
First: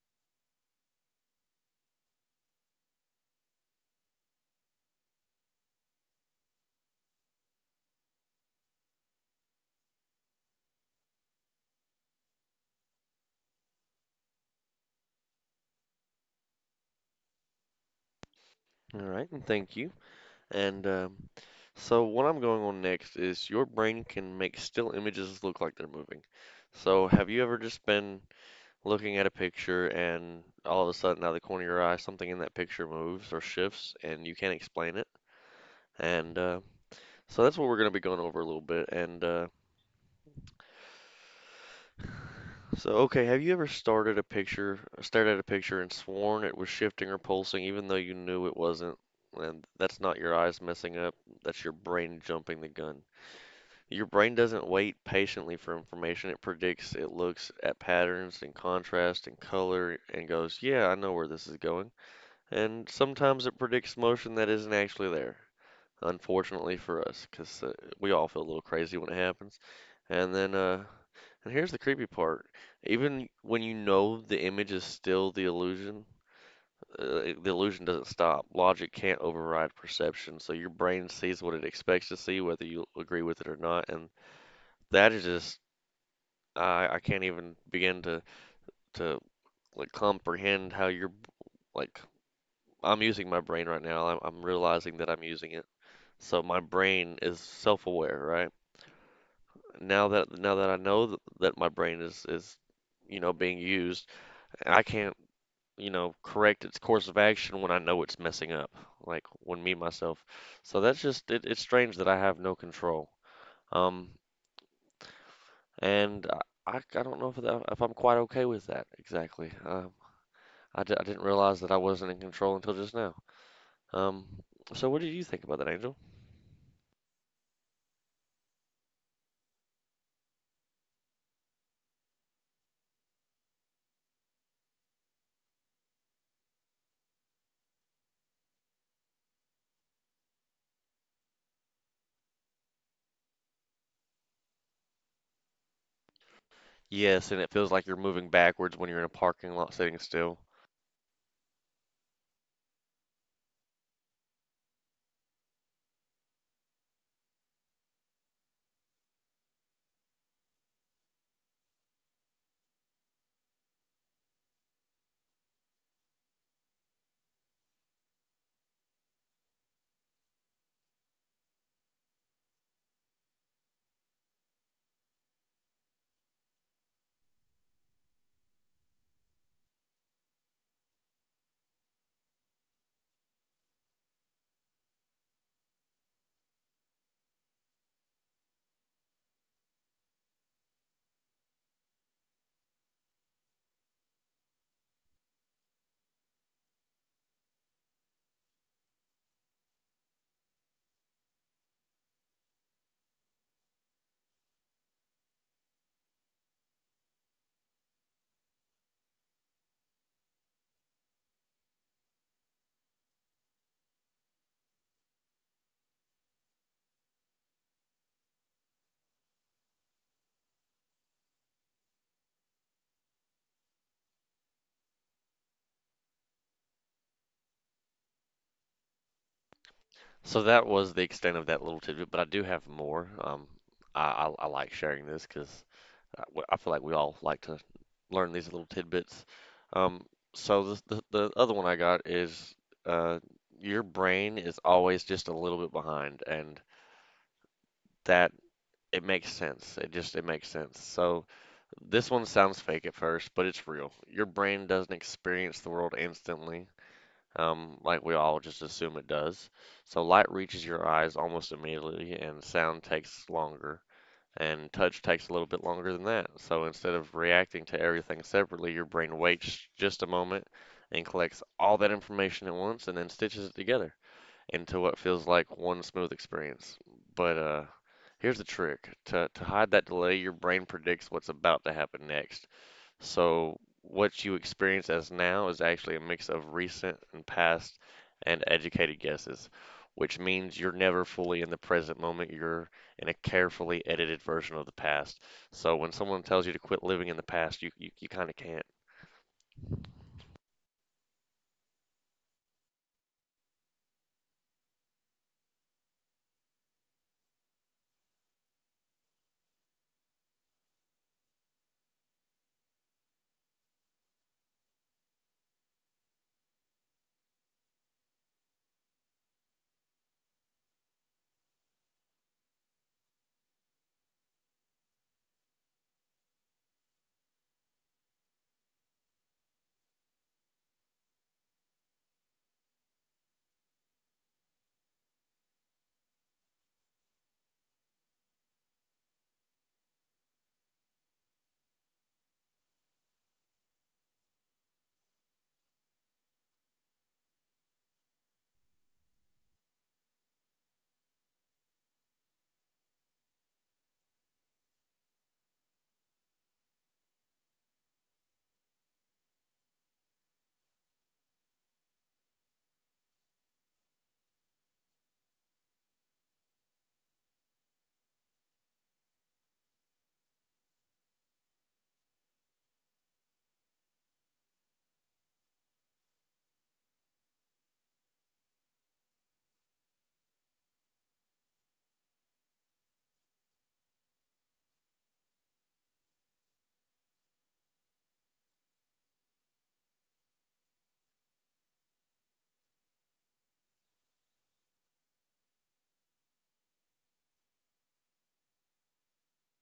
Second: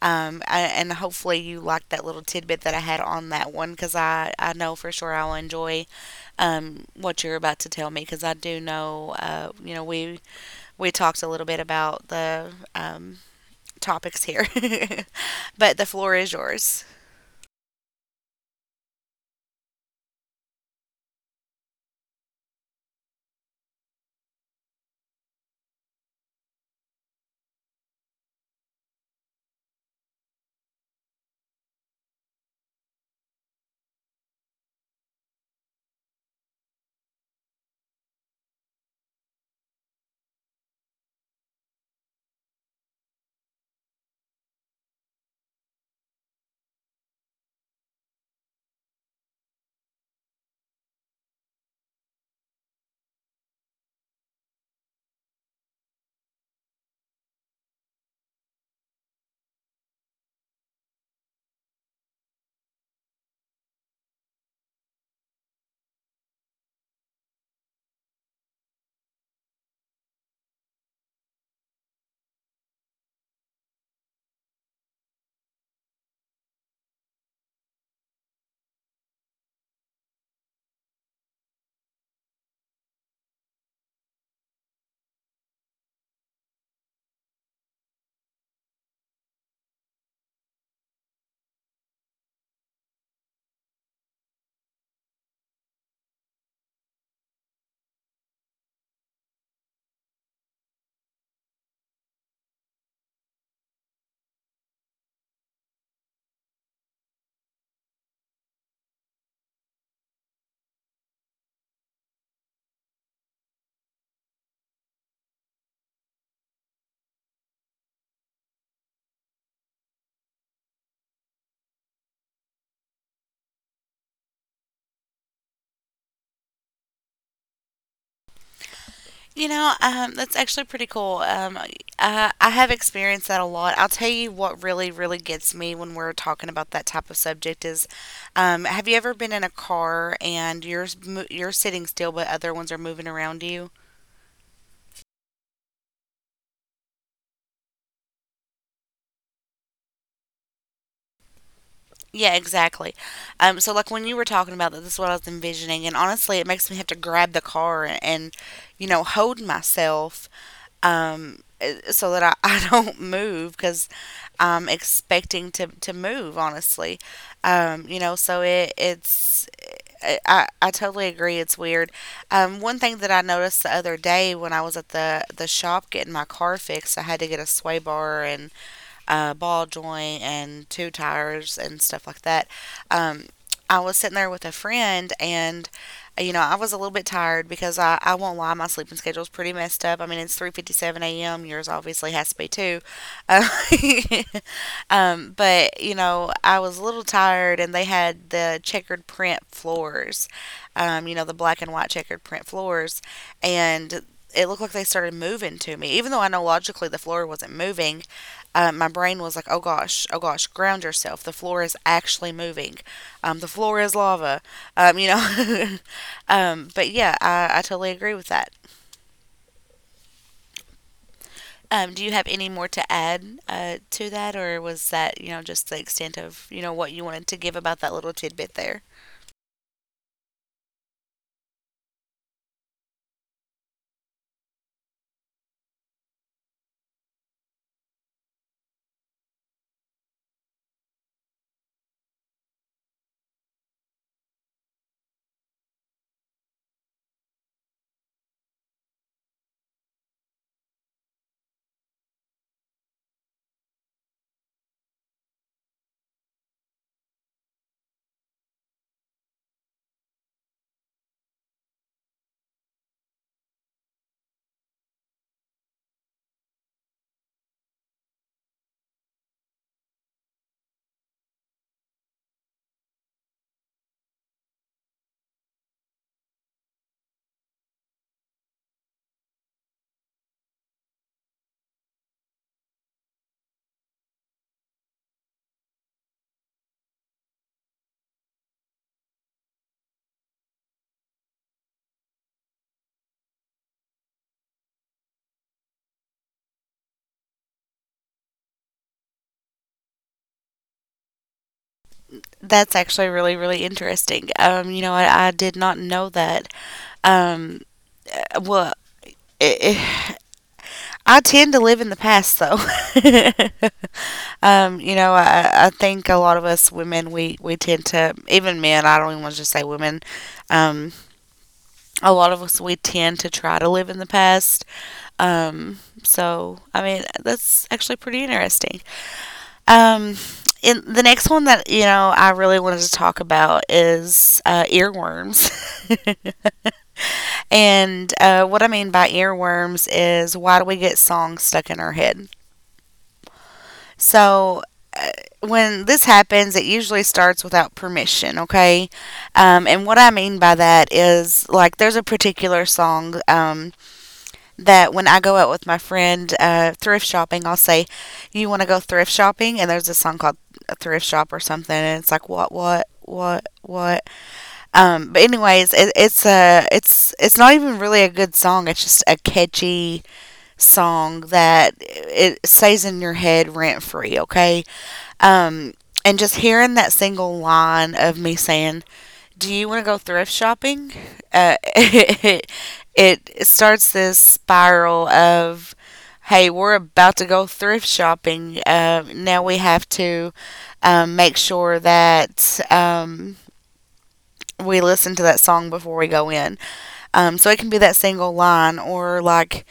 Speaker 1: And hopefully you liked that little tidbit that I had on that one because I know for sure I'll enjoy what you're about to tell me because I do know, we talked a little bit about the topics here, *laughs* but the floor is yours.
Speaker 2: All right, and thank you. And so what I'm going on next is your brain can make still images look like they're moving. So have you ever just been looking at a picture and all of a sudden out of the corner of your eye something in that picture moves or shifts and you can't explain it? And so that's what we're going to be going over a little bit. Okay, have you ever started a picture, stared at a picture and sworn it was shifting or pulsing even though you knew it wasn't? And that's not your eyes messing up, that's your brain jumping the gun. Your brain doesn't wait patiently for information, it predicts, it looks at patterns and contrast and color and goes, "Yeah, I know where this is going." And sometimes it predicts motion that isn't actually there. Unfortunately for us, 'cause we all feel a little crazy when it happens. And then uh and here's the creepy part. Even when you know the image is still the illusion doesn't stop. Logic can't override perception, so your brain sees what it expects to see, whether you agree with it or not. And that is just, I can't even begin to to like comprehend how you're like. I'm using my brain right now. I'm realizing that I'm using it. So my brain is self-aware, right? Now that I know that, that my brain is, you know, being used, I can't, you know, correct its course of action when I know it's messing up, like when me myself. So that's just it, it's strange that I have no control. Um, and I don't know if that, if I'm quite okay with that exactly. I didn't realize that I wasn't in control until just now. Um, so what did you think about that, Angel?
Speaker 1: You know, that's actually pretty cool. I have experienced that a lot. I'll tell you what really, really gets me when we're talking about that type of subject is, have you ever been in a car and you're sitting still, but other ones are moving around you?
Speaker 2: Yes, and it feels like you're moving backwards when you're in a parking lot sitting still.
Speaker 1: Yeah, exactly. So like when you were talking about that, this is what I was envisioning, and honestly, it makes me have to grab the car and hold myself so that I, *laughs* I don't move because I'm expecting to move. Honestly, so it's I totally agree. It's weird. One thing that I noticed the other day when I was at the shop getting my car fixed, I had to get a sway bar and ball joint and two tires and stuff like that. Um, I was sitting there with a friend and you know, I was a little bit tired because I won't lie, my sleeping schedule's pretty messed up. I mean, it's 3:57 a.m. Yours obviously has to be too. Um, *laughs* but you know, I was a little tired, and they had the checkered print floors, you know, the black and white checkered print floors, and it looked like they started moving to me, even though I know logically the floor wasn't moving. My brain was like, oh gosh, ground yourself. The floor is actually moving. The floor is lava. You know, *laughs* but yeah, I totally agree with that. Do you have any more to add to that, or was that just the extent of what you wanted to give about that little tidbit there?
Speaker 2: So that was the extent of that little tidbit, but I do have more. I like sharing this because I feel like we all like to learn these little tidbits. Um, so the the other one I got is uh, your brain is always just a little bit behind, and that it makes sense. It just it makes sense. So this one sounds fake at first, but it's real. Your brain doesn't experience the world instantly, like we all just assume it does. So light reaches your eyes almost immediately, and sound takes longer. And touch takes a little bit longer than that. So instead of reacting to everything separately, your brain waits just a moment and collects all that information at once and then stitches it together into what feels like one smooth experience. But Here's the trick. To hide that delay, your brain predicts what's about to happen next. So what you experience as now is actually a mix of recent and past and educated guesses, which means you're never fully in the present moment. You're in a carefully edited version of the past. So when someone tells you to quit living in the past, you kind of can't.
Speaker 1: That's actually really really interesting. I did not know that. Um, uh, well, it, it, I tend to live in the past, though. *laughs* You know, I think a lot of us women, we tend to, even men, I don't even want to just say women, um, a lot of us, we tend to try to live in the past. So, I mean, that's actually pretty interesting. Um, and the next one that, you know, I really wanted to talk about is earworms. *laughs* And what I mean by earworms is why do we get songs stuck in our head? So uh, when this happens, it usually starts without permission, okay? And what I mean by that is like there's a particular song that when I go out with my friend thrift shopping, I'll say, "You want to go thrift shopping?" And there's a song called "Thrift Shop" or something, and it's like, "What? What? What what?" But anyways, it's not even really a good song. It's just a catchy song that it stays in your head rent free. Okay, um, and just hearing that single line of me saying, "Do you want to go thrift shopping?" Uh, *laughs* it, it starts this spiral of, "Hey, we're about to go thrift shopping. Now we have to make sure that." We listen to that song before we go in. So it can be that single line, or like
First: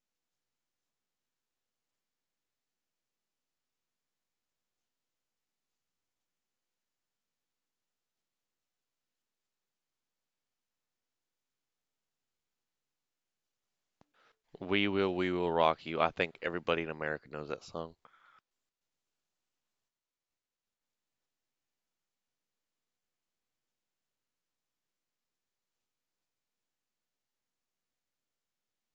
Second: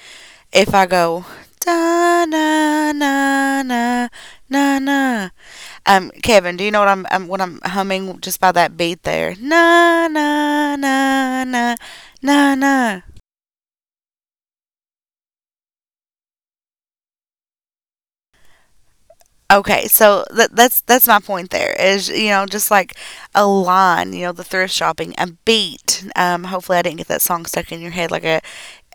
Speaker 1: if I go da na na na na na, Kevin, do you know what I'm what I'm humming just by that beat there? Na na na na na na.
Speaker 2: We will rock you. I think everybody in America knows that song.
Speaker 1: Okay, so that's my point. There is, you know, just like a line, you know, the thrift shopping, a beat. Hopefully, I didn't get that song stuck in your head like a,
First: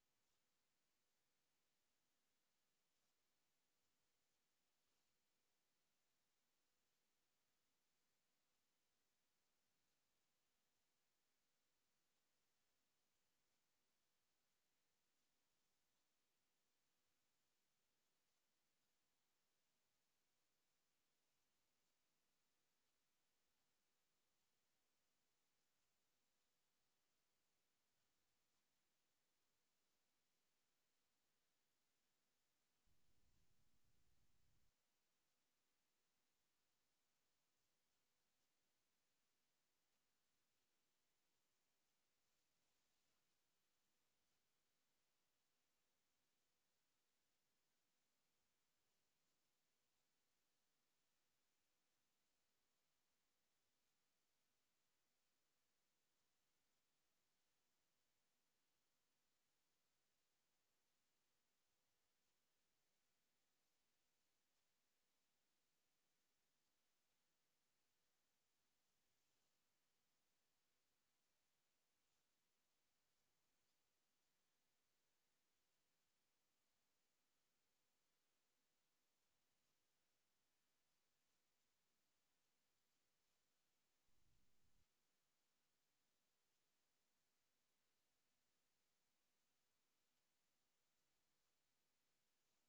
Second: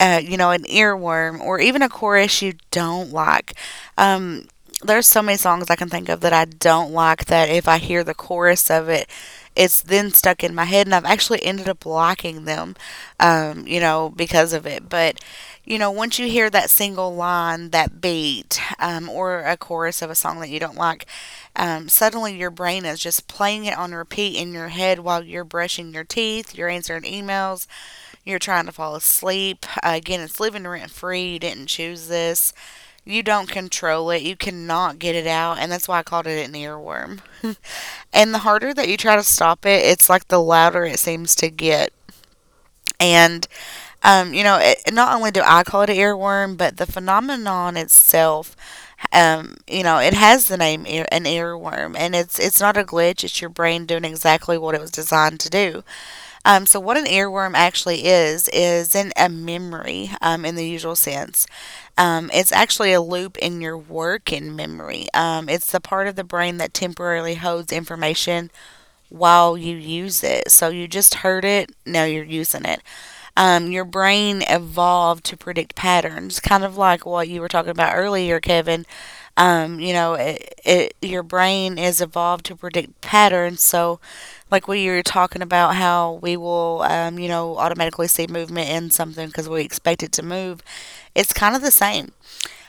Speaker 1: uh, you know, an earworm or even a chorus you don't like. Um, there's so many songs I can think of that I don't like that if I hear the chorus of it, it's then stuck in my head, and I've actually ended up liking them, you know, because of it. But you know, once you hear that single line, that beat, or a chorus of a song that you don't like, suddenly your brain is just playing it on repeat in your head while you're brushing your teeth, you're answering emails, you're trying to fall asleep. Again, it's living rent free. You didn't choose this. You don't control it. You cannot get it out. And that's why I called it an earworm. *laughs* And the harder that you try to stop it, it's like the louder it seems to get. And you know, it, not only do I call it an earworm, but the phenomenon itself, you know, it has the name ear, an earworm, and it's not a glitch. It's your brain doing exactly what it was designed to do. So what an earworm actually is in a memory, in the usual sense. It's actually a loop in your working memory. It's the part of the brain that temporarily holds information while you use it. So you just heard it, now you're using it. Your brain evolved to predict patterns, kind of like what you were talking about earlier, Kevin. You know, it, your brain is evolved to predict patterns. So, like we were talking about how we will, you know, automatically see movement in something because we expect it to move, it's kind of the same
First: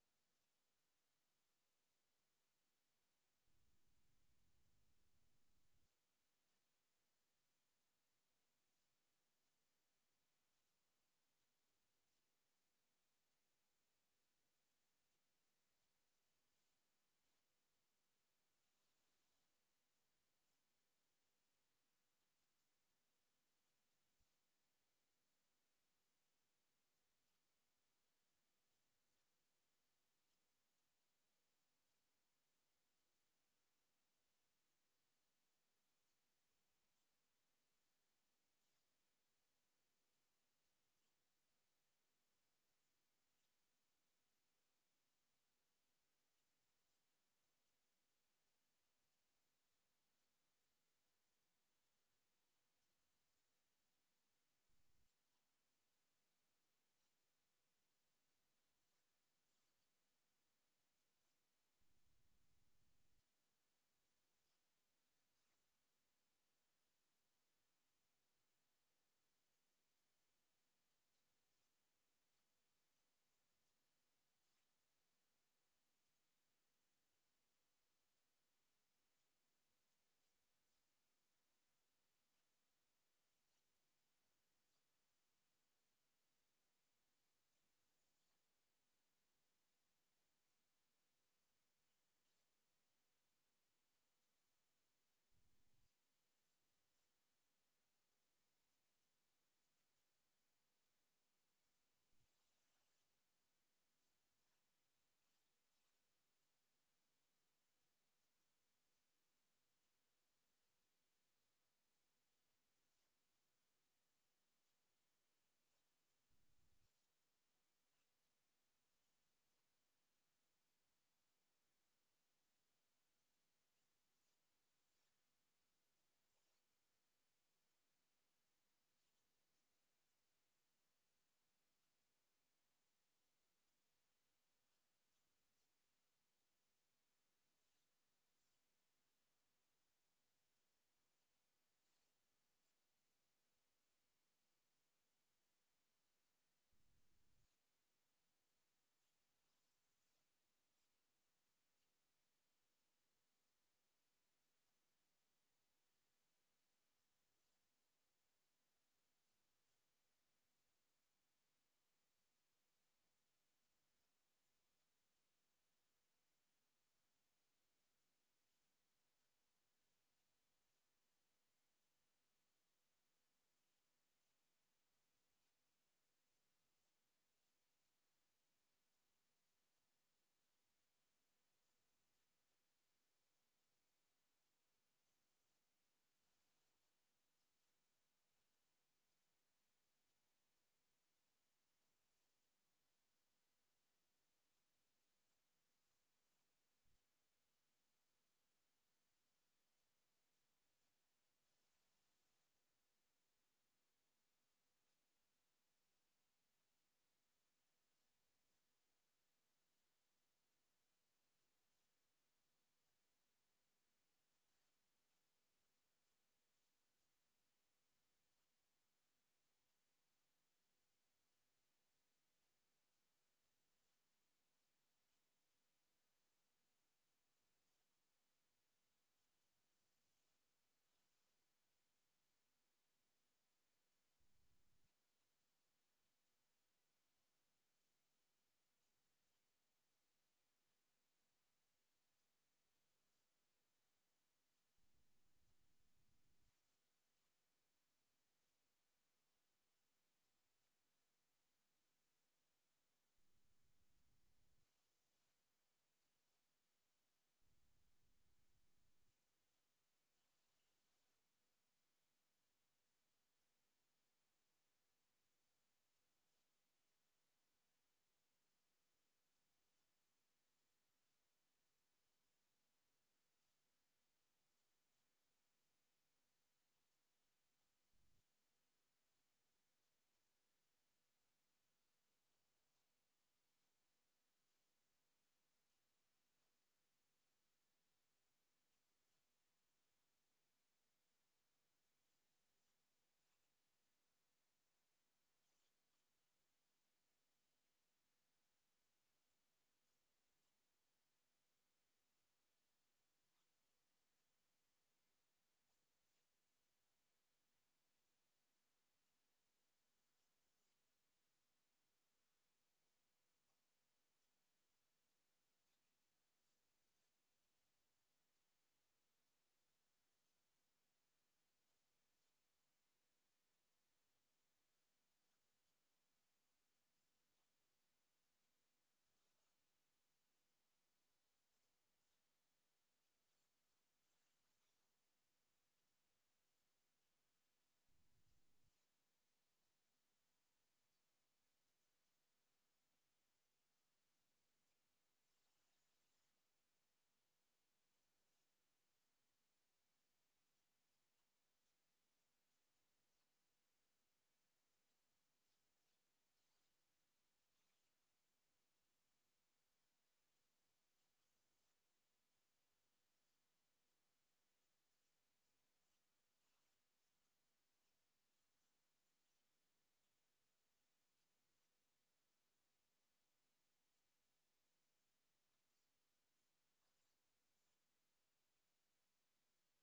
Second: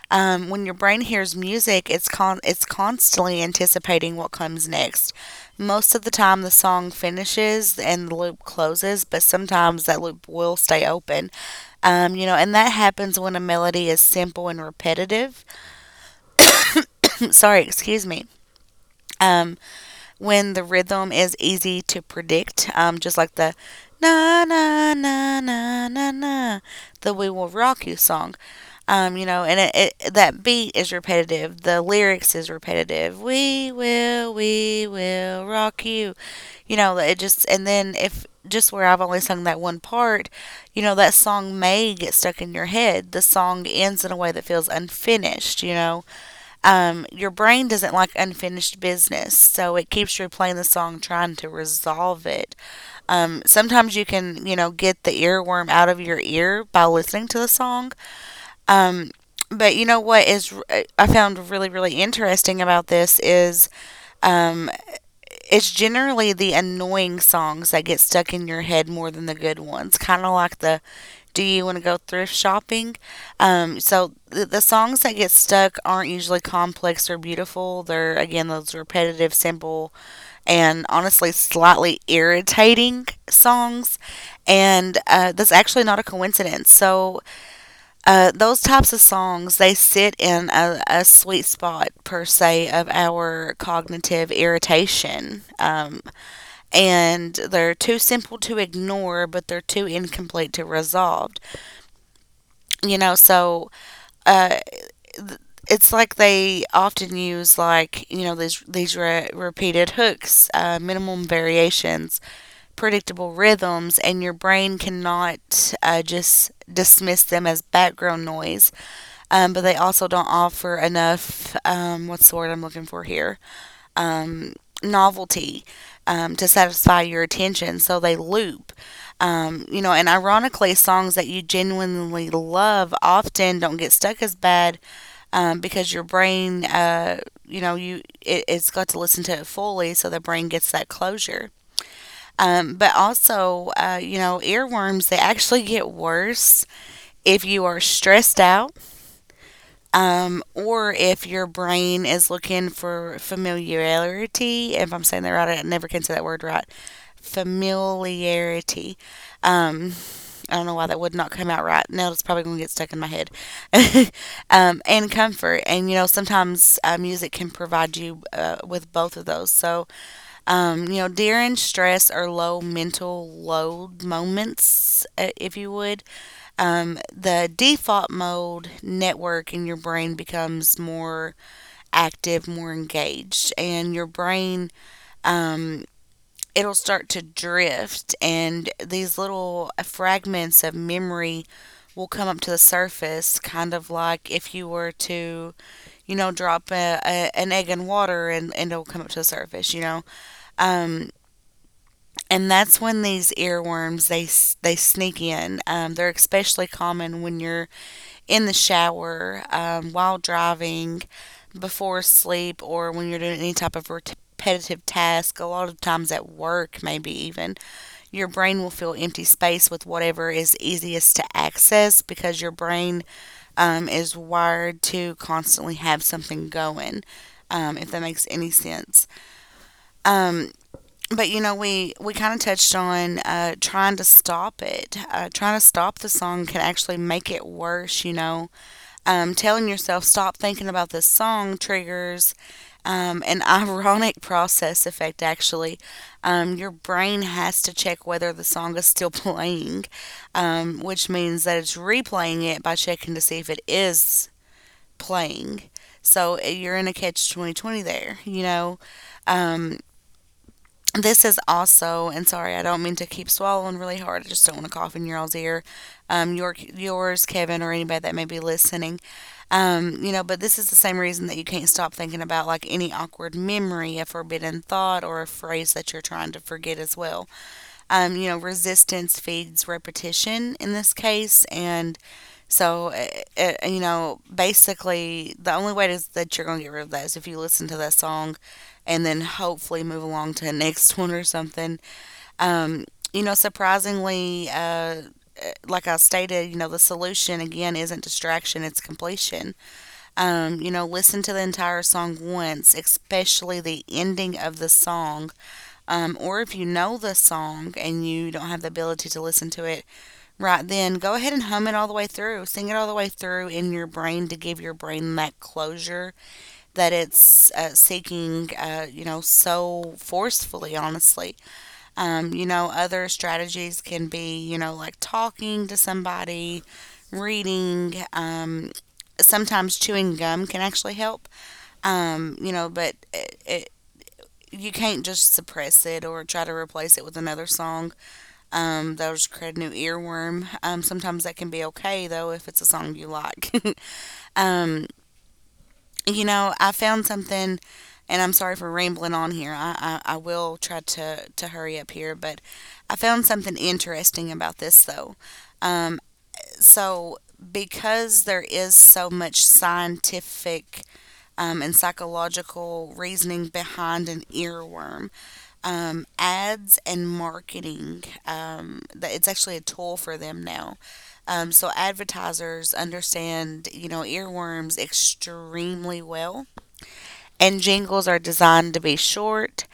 Speaker 1: when your brain hears music, it's constantly anticipating what comes next. Most of the time, the song finishes and the loop closes, but sometimes that loop will stay open. You know, and that happens when a melody is simple and repetitive. *laughs* Sorry, excuse me. Um, when the rhythm is easy to predict, just like the na na na na na na, the "We Will Rock You" song. You know, and it, that beat is repetitive. The lyrics is repetitive. We will rock you. You know, it just and then if just where I've only sung that one part, you know, that song may get stuck in your head. The song ends in a way that feels unfinished. You know, your brain doesn't like unfinished business, so it keeps replaying the song, trying to resolve it. Sometimes you can, you know, get the earworm out of your ear by listening to the song. Um, but you know what is I found really really interesting about this is um, it's generally the annoying songs that get stuck in your head more than the good ones. Kind of like the do you want to go thrift shopping? So the songs that get stuck aren't usually complex or beautiful. They're again those repetitive, simple, and honestly slightly irritating songs. And that's actually not a coincidence. So those types of songs they sit in a sweet spot per se of our cognitive irritation. And they're too simple to ignore, but they're too incomplete to resolve. You know, so uh, it's like they often use like you know these repeated hooks, minimum variations, predictable rhythms, and your brain cannot just dismiss them as background noise. But they also don't offer enough. What's the word I'm looking for here? Um, novelty to satisfy your attention, so they loop. You know, and ironically, songs that you genuinely love often don't get stuck as bad because your brain, you know, you it's got to listen to it fully, so the brain gets that closure. But also, you know, earworms they actually get worse if you are stressed out or if your brain is looking for familiarity, if I'm saying that right, I never can say that word right. Familiarity. Um, I don't know why that would not come out right. Now it's probably going to get stuck in my head. *laughs* Um, and comfort. And, you know, sometimes music can provide you with both of those. So, you know, during stress or low mental load moments, if you would, the default mode network in your brain becomes more active, more engaged, and your brain um, it'll start to drift, and these little fragments of memory will come up to the surface, kind of like if you were to, you know, drop an egg in water and it'll come up to the surface, you know. Um, and that's when these earworms they sneak in. They're especially common when you're in the shower, while driving, before sleep, or when you're doing any type of repetitive task. A lot of times at work, maybe even, your brain will fill empty space with whatever is easiest to access because your brain is wired to constantly have something going. If that makes any sense. Um, but we kind of touched on trying to stop it. Trying to stop the song can actually make it worse. You know, telling yourself stop thinking about this song triggers an *laughs* ironic process effect. Actually, your brain has to check whether the song is still *laughs* playing, which means that it's replaying it by checking to see if it is playing. So you're in a catch 2020 there, you know. Um, this is also, and sorry, I don't mean to keep swallowing really hard, I just don't want to cough in your all's ear, your, yours, Kevin, or anybody that may be listening. Um, you know, but this is the same reason that you can't stop thinking about like any awkward memory, a forbidden thought, or a phrase that you're trying to forget as well. You know, resistance feeds repetition in this case, and so you know, basically, the only way to, that you're going to get rid of that is if you listen to that song, and then hopefully move along to the next *laughs* one or something. Um, you know, surprisingly, like I stated, you know, the solution again isn't distraction, it's completion. You know, listen to the entire song once, especially the ending of the song. Or if you know the song and you don't have the ability to listen to it right then, go ahead and hum it all the way through. Sing it all the way through in your brain to give your brain that closure that it's seeking, you know, so forcefully, honestly. You know, other strategies can be, you know, like talking to somebody, reading, sometimes chewing gum can actually help. You know, but you can't just suppress it or try to replace it with another song. That'll just create a new earworm. Sometimes that can be okay though if it's a song you like. *laughs* um, you know, I found something, and I'm sorry for rambling on here. I will try to hurry up here, but I found something interesting about this though. Um, so because there is so much scientific and psychological reasoning behind an earworm. Ads and marketing, that it's actually a tool for them now. So advertisers understand, you know, earworms extremely well. And jingles are designed to be short,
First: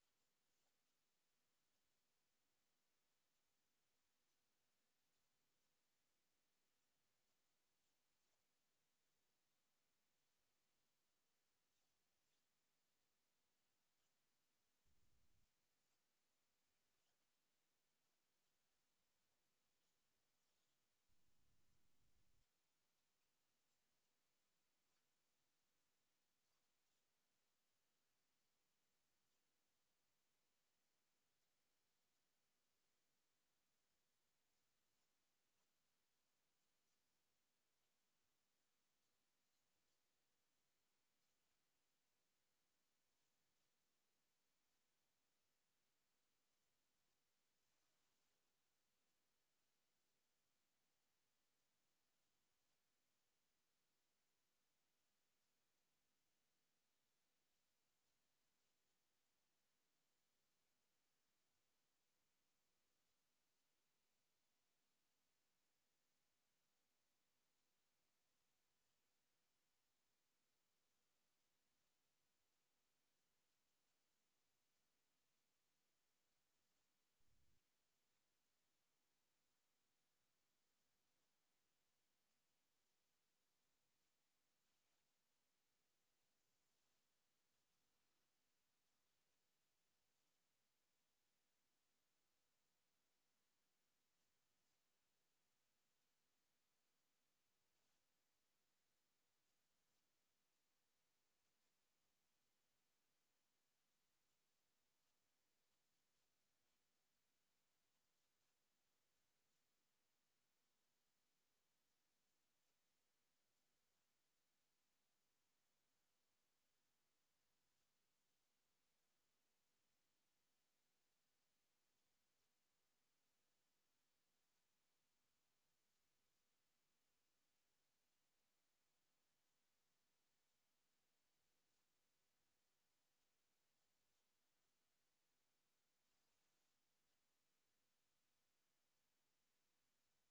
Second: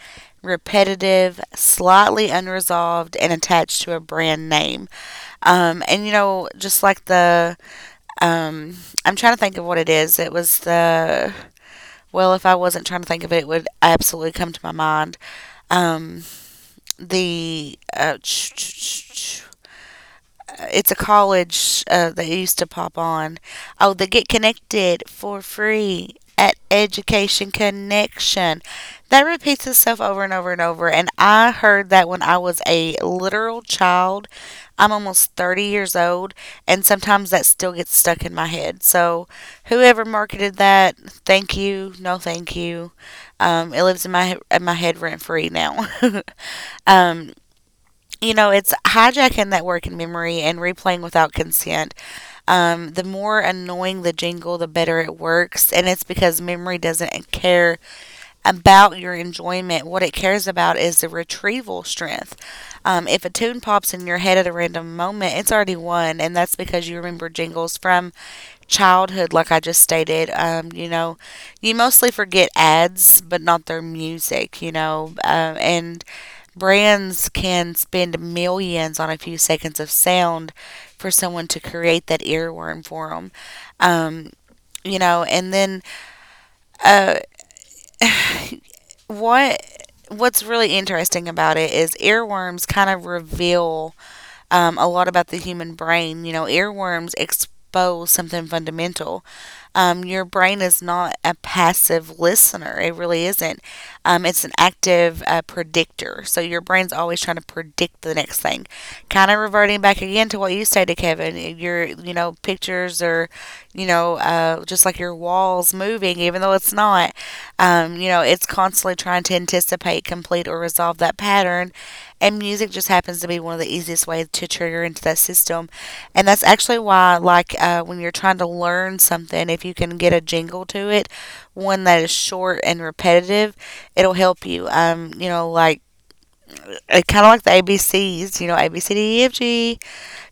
Speaker 1: repetitive, slightly unresolved, and attached to a brand name. And you know, just like the, um, I'm trying to think of what it is. It was the, well, if I wasn't trying to think of it, it would absolutely come to my mind. Um, the *tsk* it's a college that used to pop on. Oh, the Get Connected for free at Education Connection. That repeats itself over and over and over. And I heard that when I was a literal child. I'm almost 30 years old, and sometimes that still gets stuck in my head. So, whoever marketed that, thank you. No, thank you. It lives in my head rent free now. *laughs* um, you know, it's hijacking that working memory and replaying without consent. The more annoying the jingle, the better it works. And it's because memory doesn't care about your enjoyment. What it cares about is the retrieval strength. If a tune pops in your head at a random moment, it's already won. And that's because you remember jingles from childhood, like I just stated. You know, you mostly forget ads, but not their music, you know. And brands can spend millions on a few seconds of sound for someone to create that earworm for them. Um, you know, and then what what's really interesting about it is earworms kind of reveal a lot about the human brain. You know, earworms expose something fundamental. Your brain is not a passive listener, it really isn't. It's an active predictor. So your brain's always trying to predict the next thing. Kind of reverting back again to what you stated, Kevin. Your, you know, pictures are, you know, just like your walls moving, even though it's not. You know, it's constantly trying to anticipate, complete, or resolve that pattern, and music just happens to be one of the easiest ways to trigger into that system. And that's actually why, like, when you're trying to learn something, if you can get a jingle to it, one that is short and repetitive, it'll help you. You know, like, it kind of like the ABCs, you know, A, B, C, D, E, F, G,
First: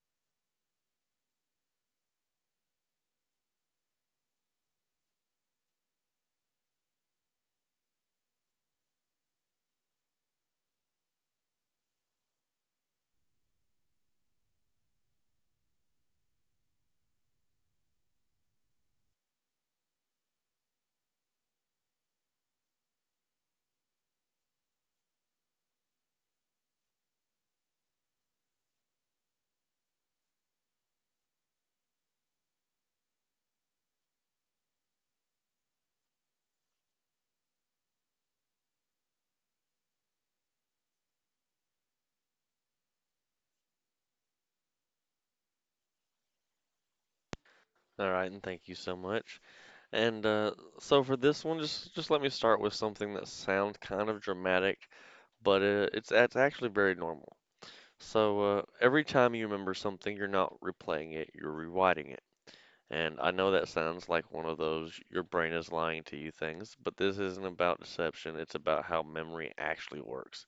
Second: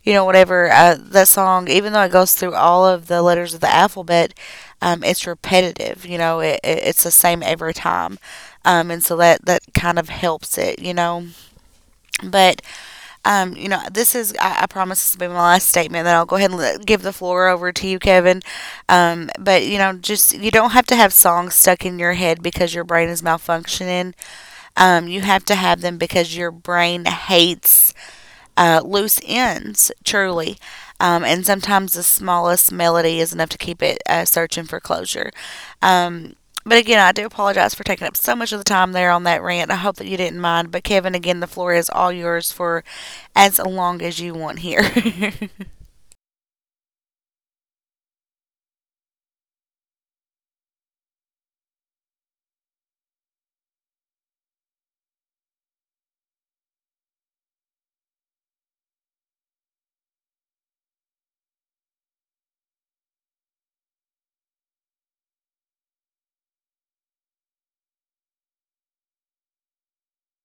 Speaker 1: you know, whatever. That song, even though it goes through all of the letters of the alphabet, it's repetitive, you know, it's the same every time. And so that kind of helps it, you know. But you know, this is, I promise this will be my last statement, then I'll go ahead and let, give the floor over to you, Kevin. But, you know, just, you don't have to have songs stuck in your head because your brain is malfunctioning. You have to have them because your brain hates loose ends, truly. And sometimes the smallest melody is enough to keep it searching for closure. Um, but again, I do apologize for taking up so much of the time there on that rant. I hope that you didn't mind. But Kevin, again, the floor is all yours for as long as you want here. *laughs*
Speaker 2: All right, and thank you so much. And so for this one, just let me start with something that sounds kind of dramatic, but it's actually very normal. So every time you remember something, you're not replaying it, you're rewriting it. And I know that sounds like one of those your brain is lying to you things, but this isn't about deception. It's about how memory actually works.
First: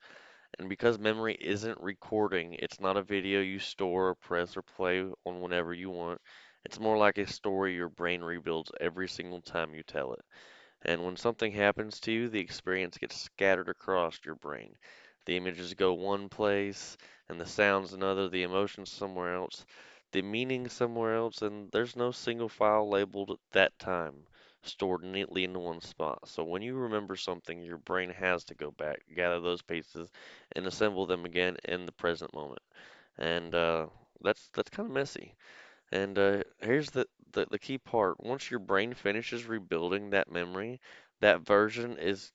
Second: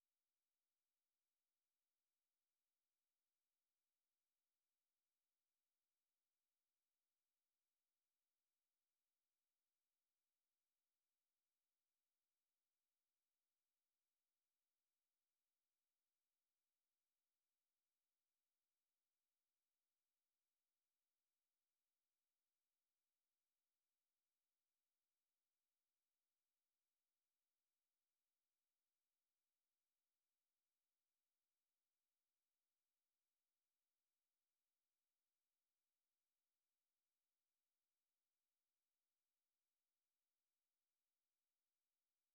Speaker 2: And because memory isn't recording, it's not a video you store, press, or play on whenever you want. It's more like a story your brain rebuilds every single time you tell it. And when something happens to you, the experience gets scattered across your brain. The images go one place, and the sounds another, the emotions somewhere else, the meaning somewhere else, and there's no single file labeled at that time, stored neatly in one spot. So when you remember something, your brain has to go back, gather those pieces, and assemble them again in the present moment. And That's kind of messy. And here's the the key part. Once your brain finishes rebuilding that memory, that version is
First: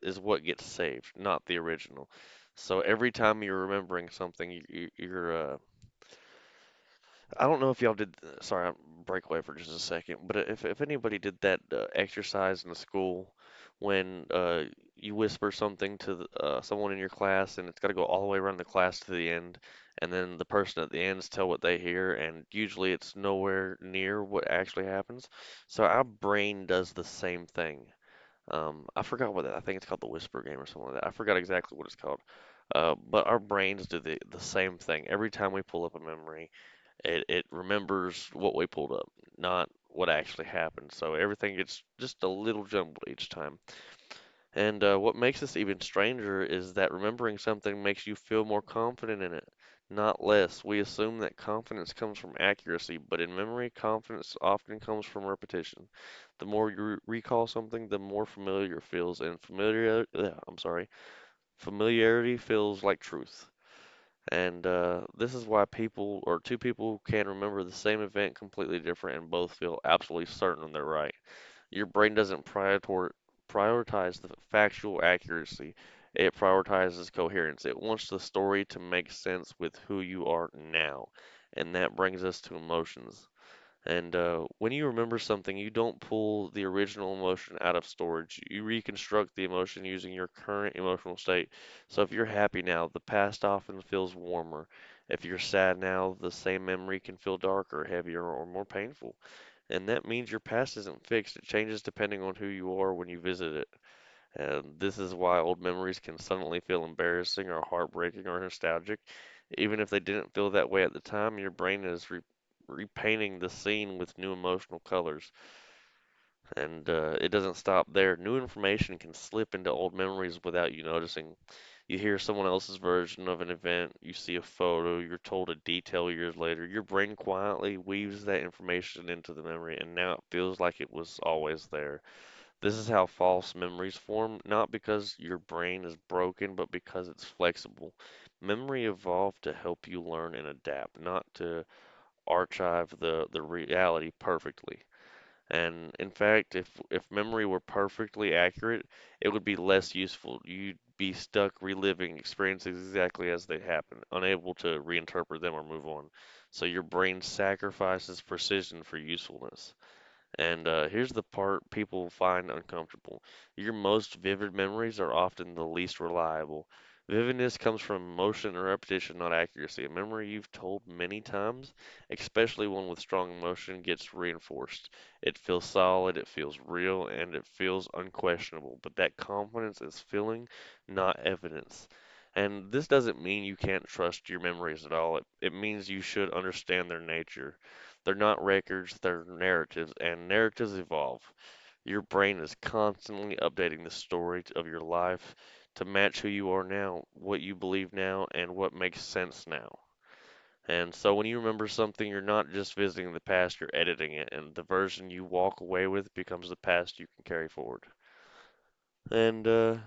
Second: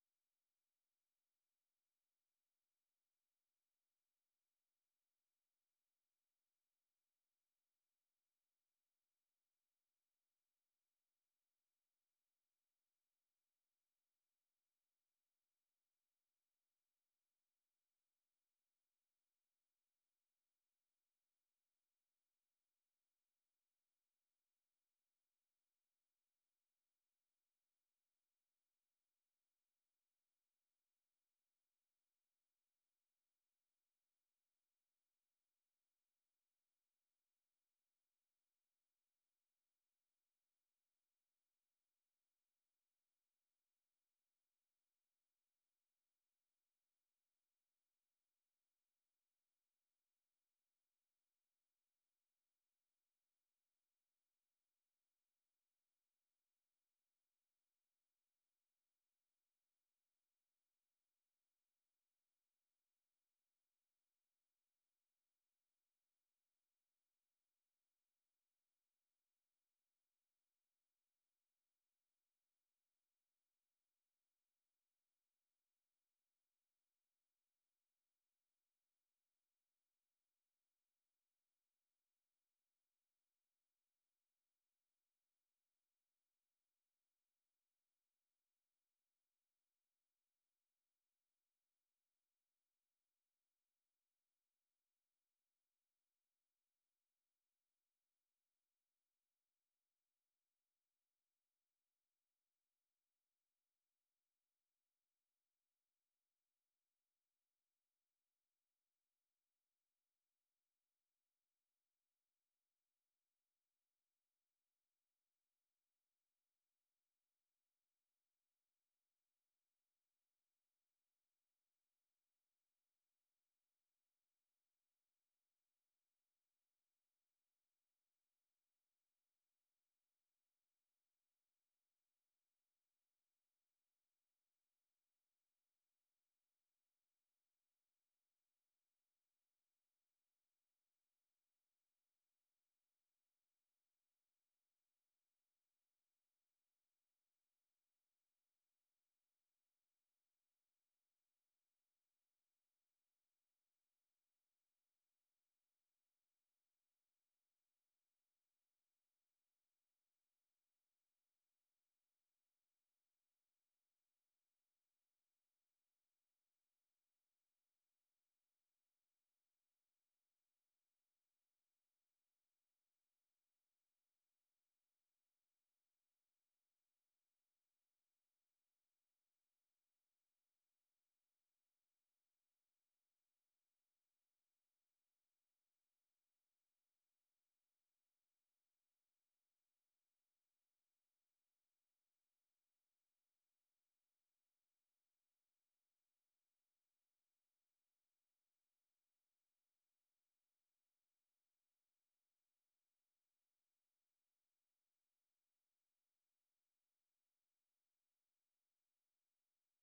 Speaker 2: is what gets saved, not the original. So every time you're remembering something, you- you're I don't know if y'all did. Sorry, I'm break away for just a second. But if anybody did that exercise in the school, when you whisper something to the, someone in your class, and it's got to go all the way around the class to the end, and then the person at the end's tell what they hear, and usually it's nowhere near what actually happens. So our brain does the same thing. I forgot what that. I think it's called the Whisper Game or something like that. I forgot exactly what it's called. But our brains do the same thing every time we pull up a memory. It remembers what we pulled up, not what actually happened. So everything gets just a little jumbled each time. And What makes this even stranger is that remembering something makes you feel more confident in it, not less. We assume that confidence comes from accuracy, but in memory, confidence often comes from repetition. The more you recall something, the more familiar it feels, and familiarity feels like truth. And This is why people or two people can remember the same event completely different and both feel absolutely certain they're right. Your brain doesn't prioritize the factual accuracy. It prioritizes coherence. It wants the story to make sense with who you are now. And that brings us to emotions. And When you remember something, you don't pull the original emotion out of storage. You reconstruct the emotion using your current emotional state. So if you're happy now, the past often feels warmer. If you're sad now, the same memory can feel darker, heavier, or more painful and that means your past isn't fixed. It changes depending on who you are when you visit it. And this is why old memories can suddenly feel embarrassing or heartbreaking or nostalgic. Even if they didn't feel that way at the time, your brain is repainting the scene with new emotional colors. And It doesn't stop there. New information can slip into old memories without you noticing. You hear someone else's version of an event, you see a photo, you're told a detail years later. Your brain quietly weaves that information into the memory, and now it feels like it was always there. This is how false memories form, not because your brain is broken, but because it's flexible. Memory evolved to help you learn and adapt, not to archive the reality perfectly. And in fact, if memory were perfectly accurate, it would be less useful. You'd be stuck reliving experiences exactly as they happen, unable to reinterpret them or move on. So your brain sacrifices precision for usefulness. And Here's the part people find uncomfortable. Your most vivid memories are often the least reliable. Vividness comes from emotion and repetition, not accuracy. A memory you've told many times, especially one with strong emotion, gets reinforced. It feels solid, it feels real, and it feels unquestionable. But that confidence is feeling, not evidence. And this doesn't mean you can't trust your memories at all. It means you should understand their nature. They're not records, they're narratives, and narratives evolve. Your brain is constantly updating the story of your life to match who you are now, what you believe now, and what makes sense now. And so when you remember something, you're not just visiting the past, you're editing it, and the version you walk away with becomes the past you can carry forward. And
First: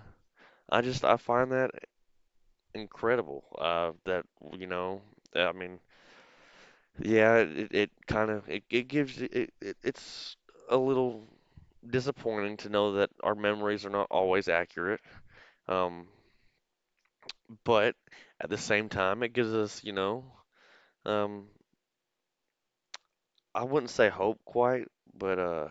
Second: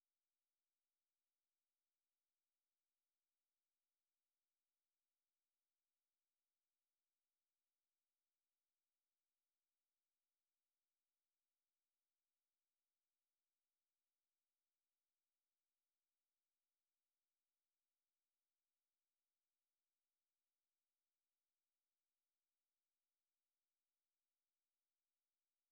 Speaker 2: I just I find that incredible. That you know, I mean, yeah, it kind of it, it gives it, it it's a little disappointing to know that our memories are not always accurate. Um, but at the same time, it gives us, you know, um, I wouldn't say hope quite, but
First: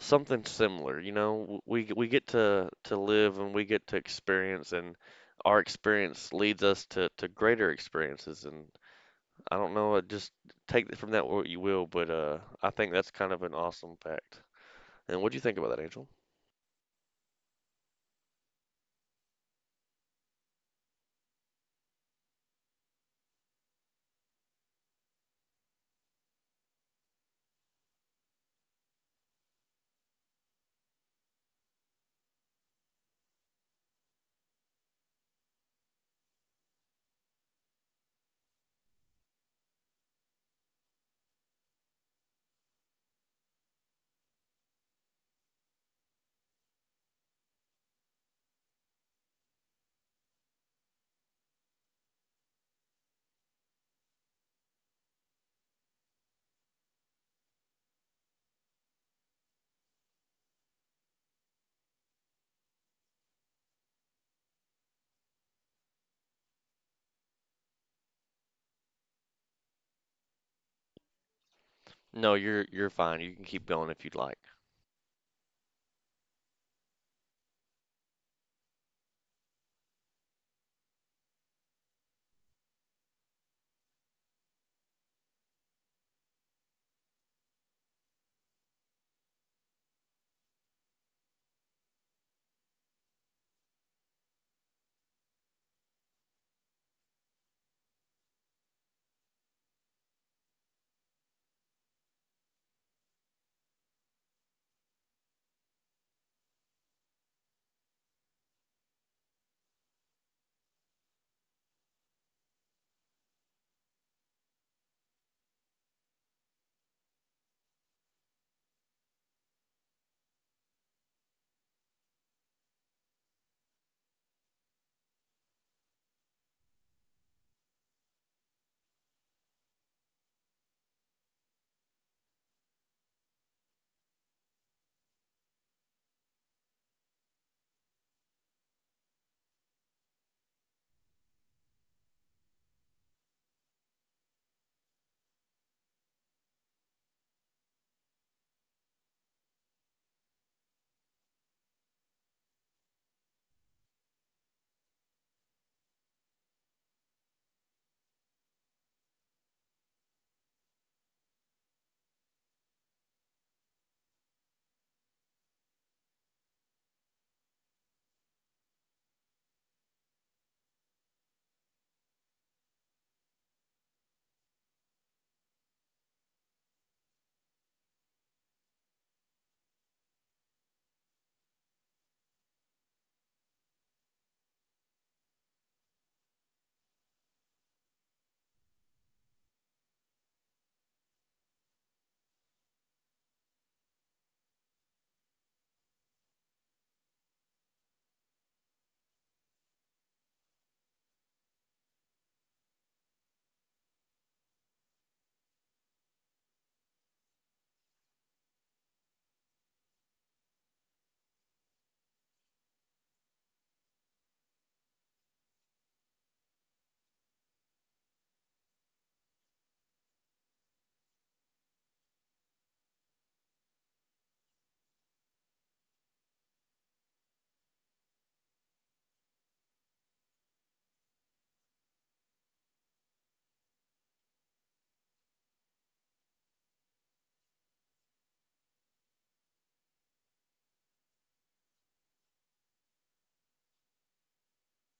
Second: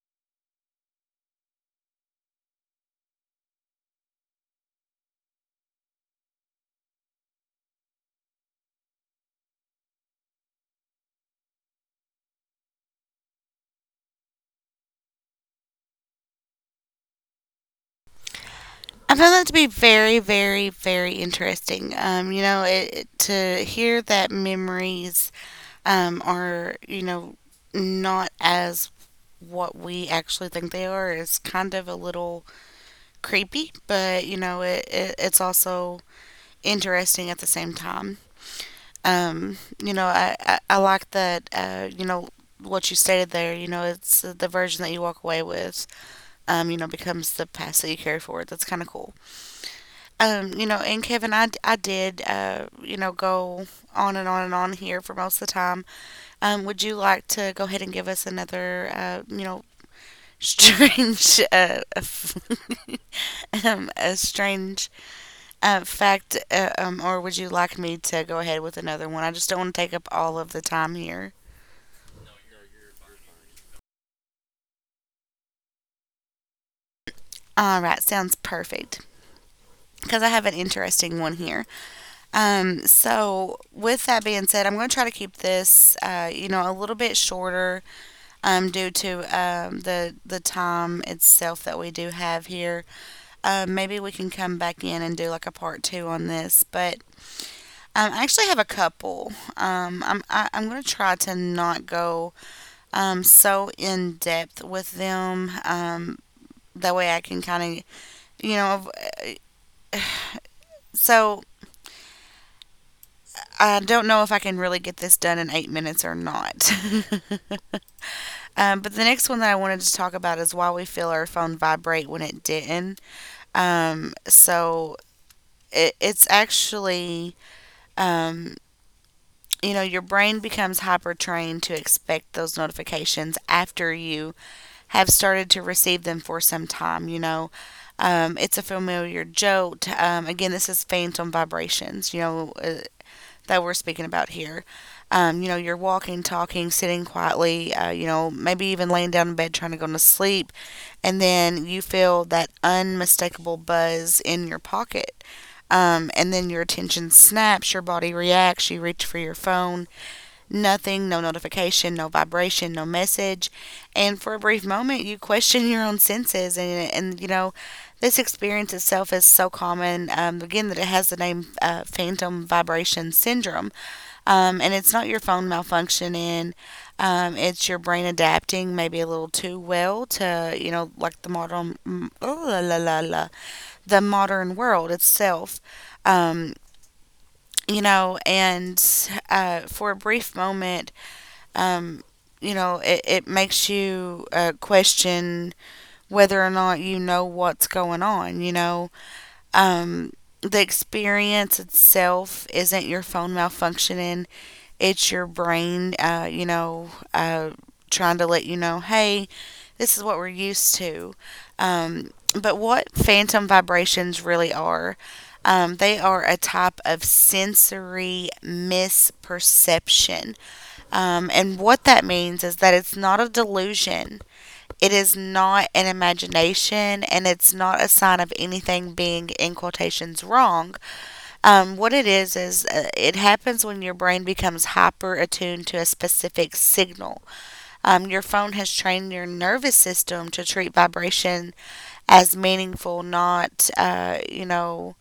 Speaker 2: something similar. You know, we get to live and we get to experience, and our experience leads us to greater experiences. And I don't know, just take from that what you will, but I think that's kind of an awesome fact. And what do you think about that, Angel?
Speaker 1: I found that to be very, very, very interesting. You know, it, to hear that memories are, you know, not as what we actually think they are is kind of a little creepy, but you know, it it's also interesting at the same time. Um, you know, I like that, you know, what you stated there, you know, it's the version that you walk away with, you know, becomes the past that you carry forward. That's kind of cool. You know, and Kevin, I did, you know, go on and on and on here for most of the time. Would you like to go ahead and give us another, you know, strange *laughs* a strange fact, or would you like me to go ahead with another one? I just don't want to take up all of the time here.
Speaker 2: No, you're fine. You can keep going if you'd like.
Speaker 1: All right, sounds perfect. Because I have an interesting one here. So, with that being said, I'm going to try to keep this, you know, a little bit shorter due to the time itself that we do have here. Maybe we can come back in and do like a part two on this. But I actually have a couple. I'm going to try to not go so in depth with them. That way I can kind of, you know, so I don't know if I can really get this done in 8 minutes or not. *laughs* But the next one that I wanted to talk about is why we feel our phone vibrate when it didn't. So it, it's actually, um, you know, your brain becomes hyper trained to expect those notifications after you have started to receive them for some time, you know. It's a familiar jolt. Again, this is phantom vibrations, you know, that we're speaking about here. You know, you're walking, talking, sitting quietly, you know, maybe even laying down in bed trying to go to sleep, and then you feel that unmistakable buzz in your pocket. And then your attention snaps, your body reacts, you reach for your phone, nothing, no notification, no vibration, no message. And for a brief moment, you question your own senses. This experience itself is so common, again, that it has the name phantom vibration syndrome. And it's not your phone malfunctioning, it's your brain adapting maybe a little too well to, like the modern, mm, ooh, la, la, la, la, the modern world itself. Um, you know, and For a brief moment, um, it makes you question whether or not you know what's going on, Um, the experience itself isn't your phone malfunctioning, it's your brain, trying to let you know, hey, this is what we're used to. Um, but what phantom vibrations really are, they are a type of sensory misperception. And what that means is that it's not a delusion, it is not an imagination, and it's not a sign of anything being, in quotations, wrong. What it is, is it happens when your brain becomes hyper attuned to a specific signal. Your phone has trained your nervous system to treat vibration as meaningful, not, uh, you know,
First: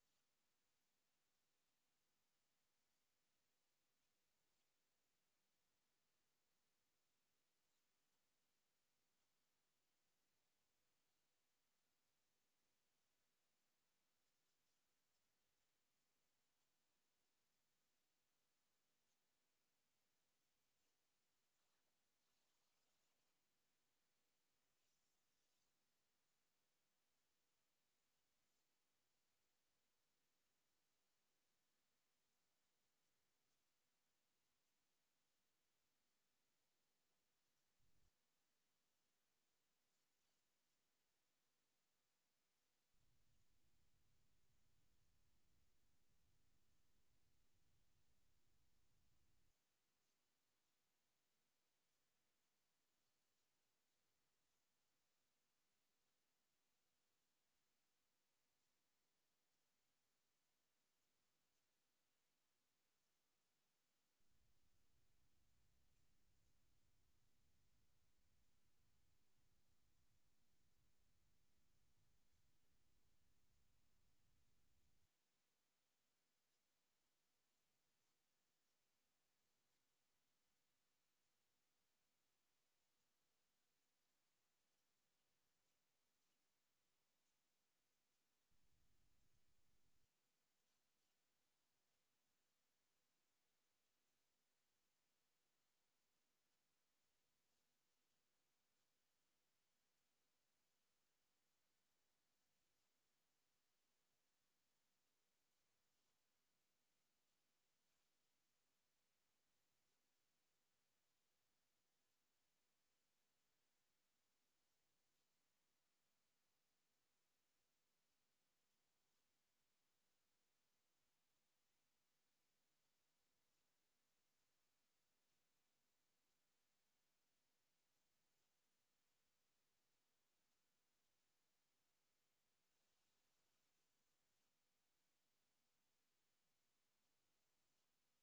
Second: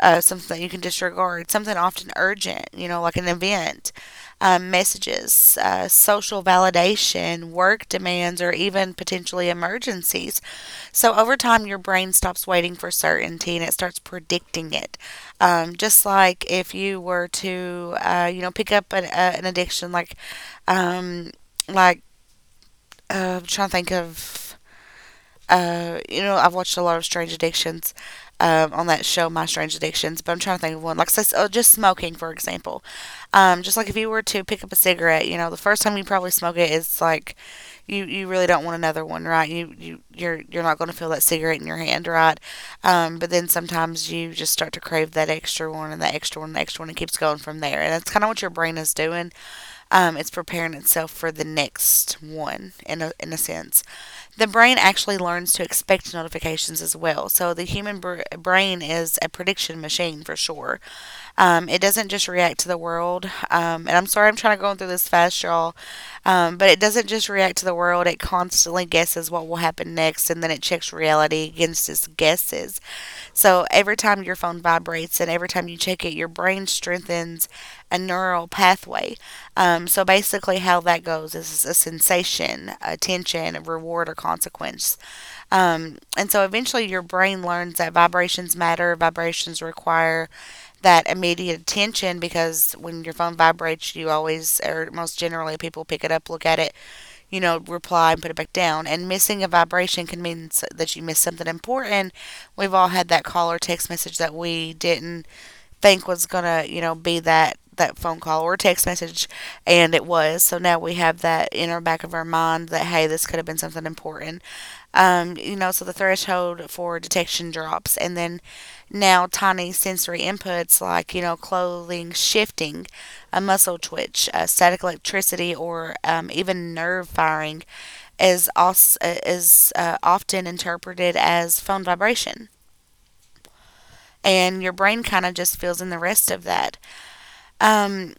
Speaker 1: uh, something that you can disregard, something often urgent, you know, like an event, messages, social validation, work demands, or even potentially emergencies. So over time, your brain stops waiting for certainty and it starts predicting it. Just like if you were to, pick up an addiction, um, like, I'm trying to think of I've watched a lot of Strange Addictions on that show, My Strange Addictions, but I'm trying to think of one. Like, say, oh, just smoking, for example. Just like if you were to pick up a cigarette, you know, the first time you probably smoke it is like you really don't want another one, right? You're not going to feel that cigarette in your hand, right? But then sometimes you just start to crave that extra one and that extra one and the extra one and it keeps going from there. And that's kind of what your brain is doing. It's preparing itself for the next one in a sense the brain actually learns to expect notifications as well. So the human brain is a prediction machine for sure. It doesn't just react to the world. And I'm sorry I'm trying to go through this fast, y'all. But it doesn't just react to the world. It constantly guesses what will happen next, and then it checks reality against its guesses. So every time your phone vibrates and every time you check it, your brain strengthens a neural pathway. So basically, how that goes is a sensation, attention, reward, or consequence. And so eventually, your brain learns that vibrations matter. Vibrations require that immediate attention because when your phone vibrates, you always, or most generally, people pick it up, look at it, you know, reply and put it back down. And missing a vibration can mean that you missed something important. We've all had that call or text message that we didn't think was gonna, you know, be that phone call or text message, and it was. So now we have that in our back of our mind that hey, this could have been something important. You know, so the threshold for detection drops, and then now tiny sensory inputs like you know clothing shifting, a muscle twitch, static electricity, or even nerve firing is also is often interpreted as phone vibration, and your brain kind of just fills in the rest of that. Um,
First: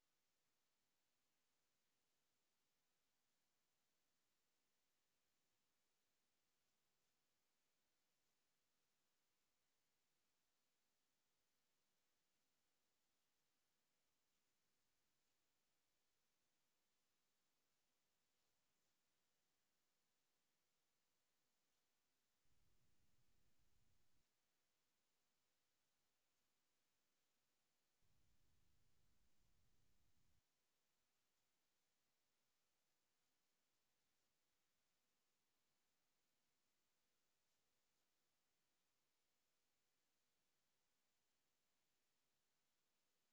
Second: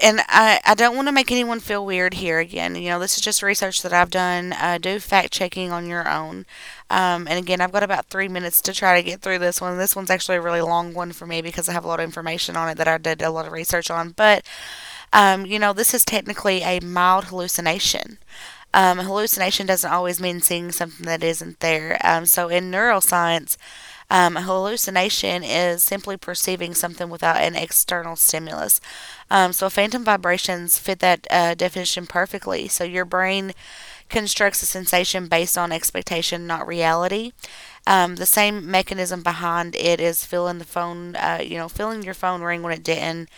Speaker 1: I don't want to make anyone feel weird here again. You know, this is just research that I've done. Do fact checking on your own. And again, I've got about 3 minutes to try to get through this one. This one's actually a really long one for me because I have a lot of information on it that I did a lot of research on. You know, this is technically a mild hallucination. Hallucination doesn't always mean seeing something that isn't there. So in neuroscience, a hallucination is simply perceiving something without an external stimulus. So phantom vibrations fit that definition perfectly. So your brain constructs a sensation based on expectation, not reality. The same mechanism behind it is feeling the phone, feeling your phone ring when it didn't,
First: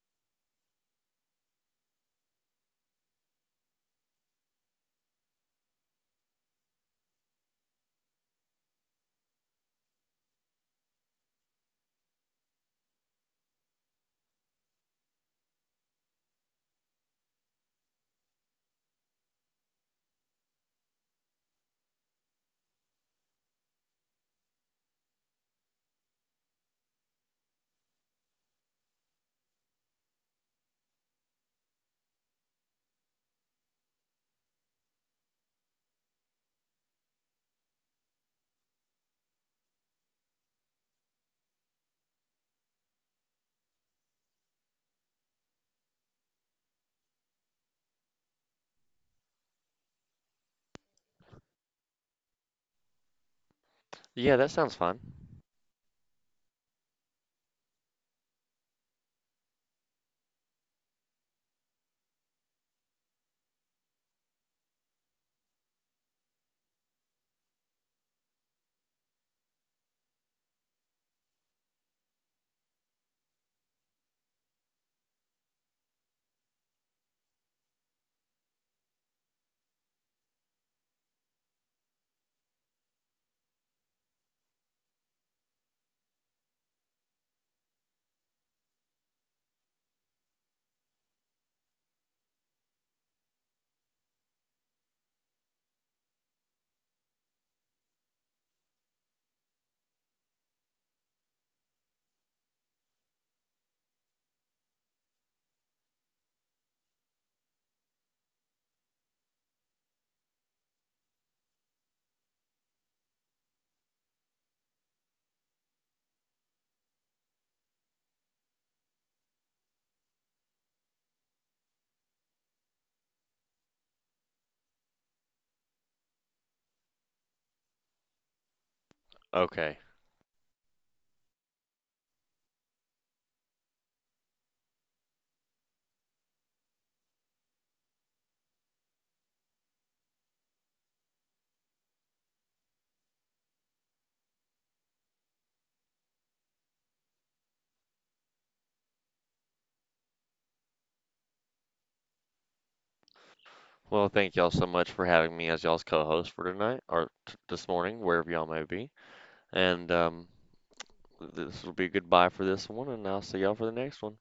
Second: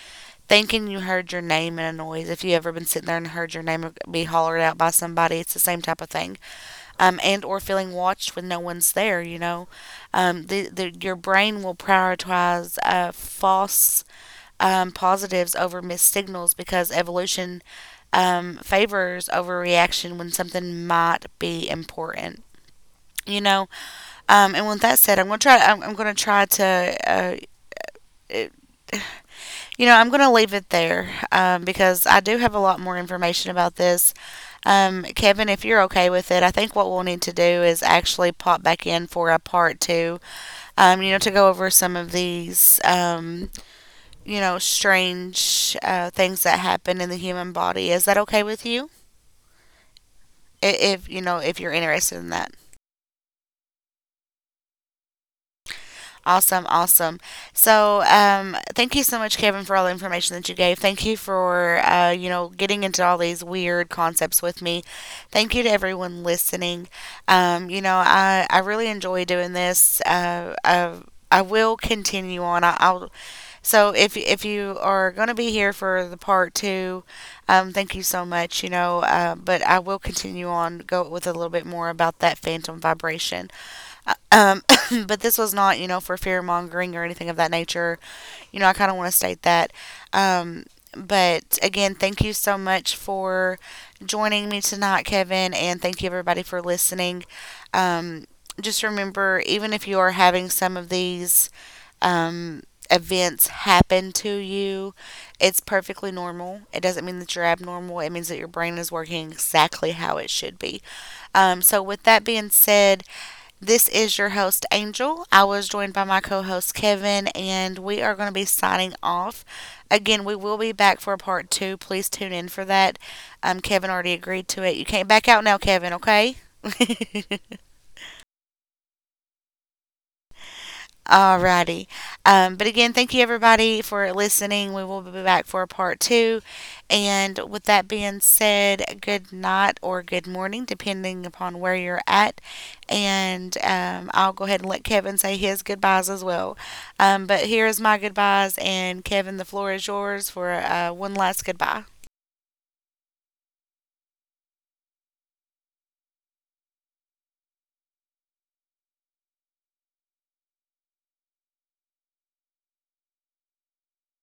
Speaker 1: thinking you heard your name in a noise. If you ever been sitting there and heard your name be hollered out by somebody, it's the same type of thing. And or feeling watched when no one's there. The your brain will prioritize false positives over missed signals because evolution favors overreaction when something might be important. You know, and with that said, I'm gonna try. I'm gonna try to. Uh, You know, I'm going to leave it there because I do have a lot more information about this. Kevin, if you're okay with it, I think what we'll need to do is actually pop back in for a part two, to go over some of these, strange things that happen in the human body. Is that okay with you? If, you know, if you're interested in that.
Speaker 2: Yeah, that sounds fine.
Speaker 1: Awesome, awesome. So, thank you so much, Kevin, for all the information that you gave. Thank you for, getting into all these weird concepts with me. Thank you to everyone listening. I really enjoy doing this. I will continue on. I, I'll So if you are going to be here for the part two, thank you so much. But I will continue on go with a little bit more about that phantom vibration. Um, *coughs* but this was not, you know, for fear mongering or anything of that nature. You know, I kind of want to state that. Um, but again, thank you so much for joining me tonight, Kevin, and thank you everybody for listening. Um, just remember, even if you are having some of these um, events happen to you, it's perfectly normal. It doesn't mean that you're abnormal, it means that your brain is working exactly how it should be. So, with that being said, this is your host, Angel. I was joined by my co host, Kevin, and we are going to be signing off. Again, we will be back for part two. Please tune in for that. Kevin already agreed to it. You can't back out now, Kevin, okay? *laughs*
Speaker 2: Okay.
Speaker 1: Alrighty. But again, thank you everybody for listening. We will be back for a part two. And with that being said, good night or good morning, depending upon where you're at. And I'll go ahead and let Kevin say his goodbyes as well. But here's my goodbyes, and Kevin, the floor is yours for one last goodbye.
Speaker 2: Well, thank y'all so much for having me as y'all's co-host for tonight or t this morning, wherever y'all may be. And This will be goodbye for this one, and I'll see y'all for the next one.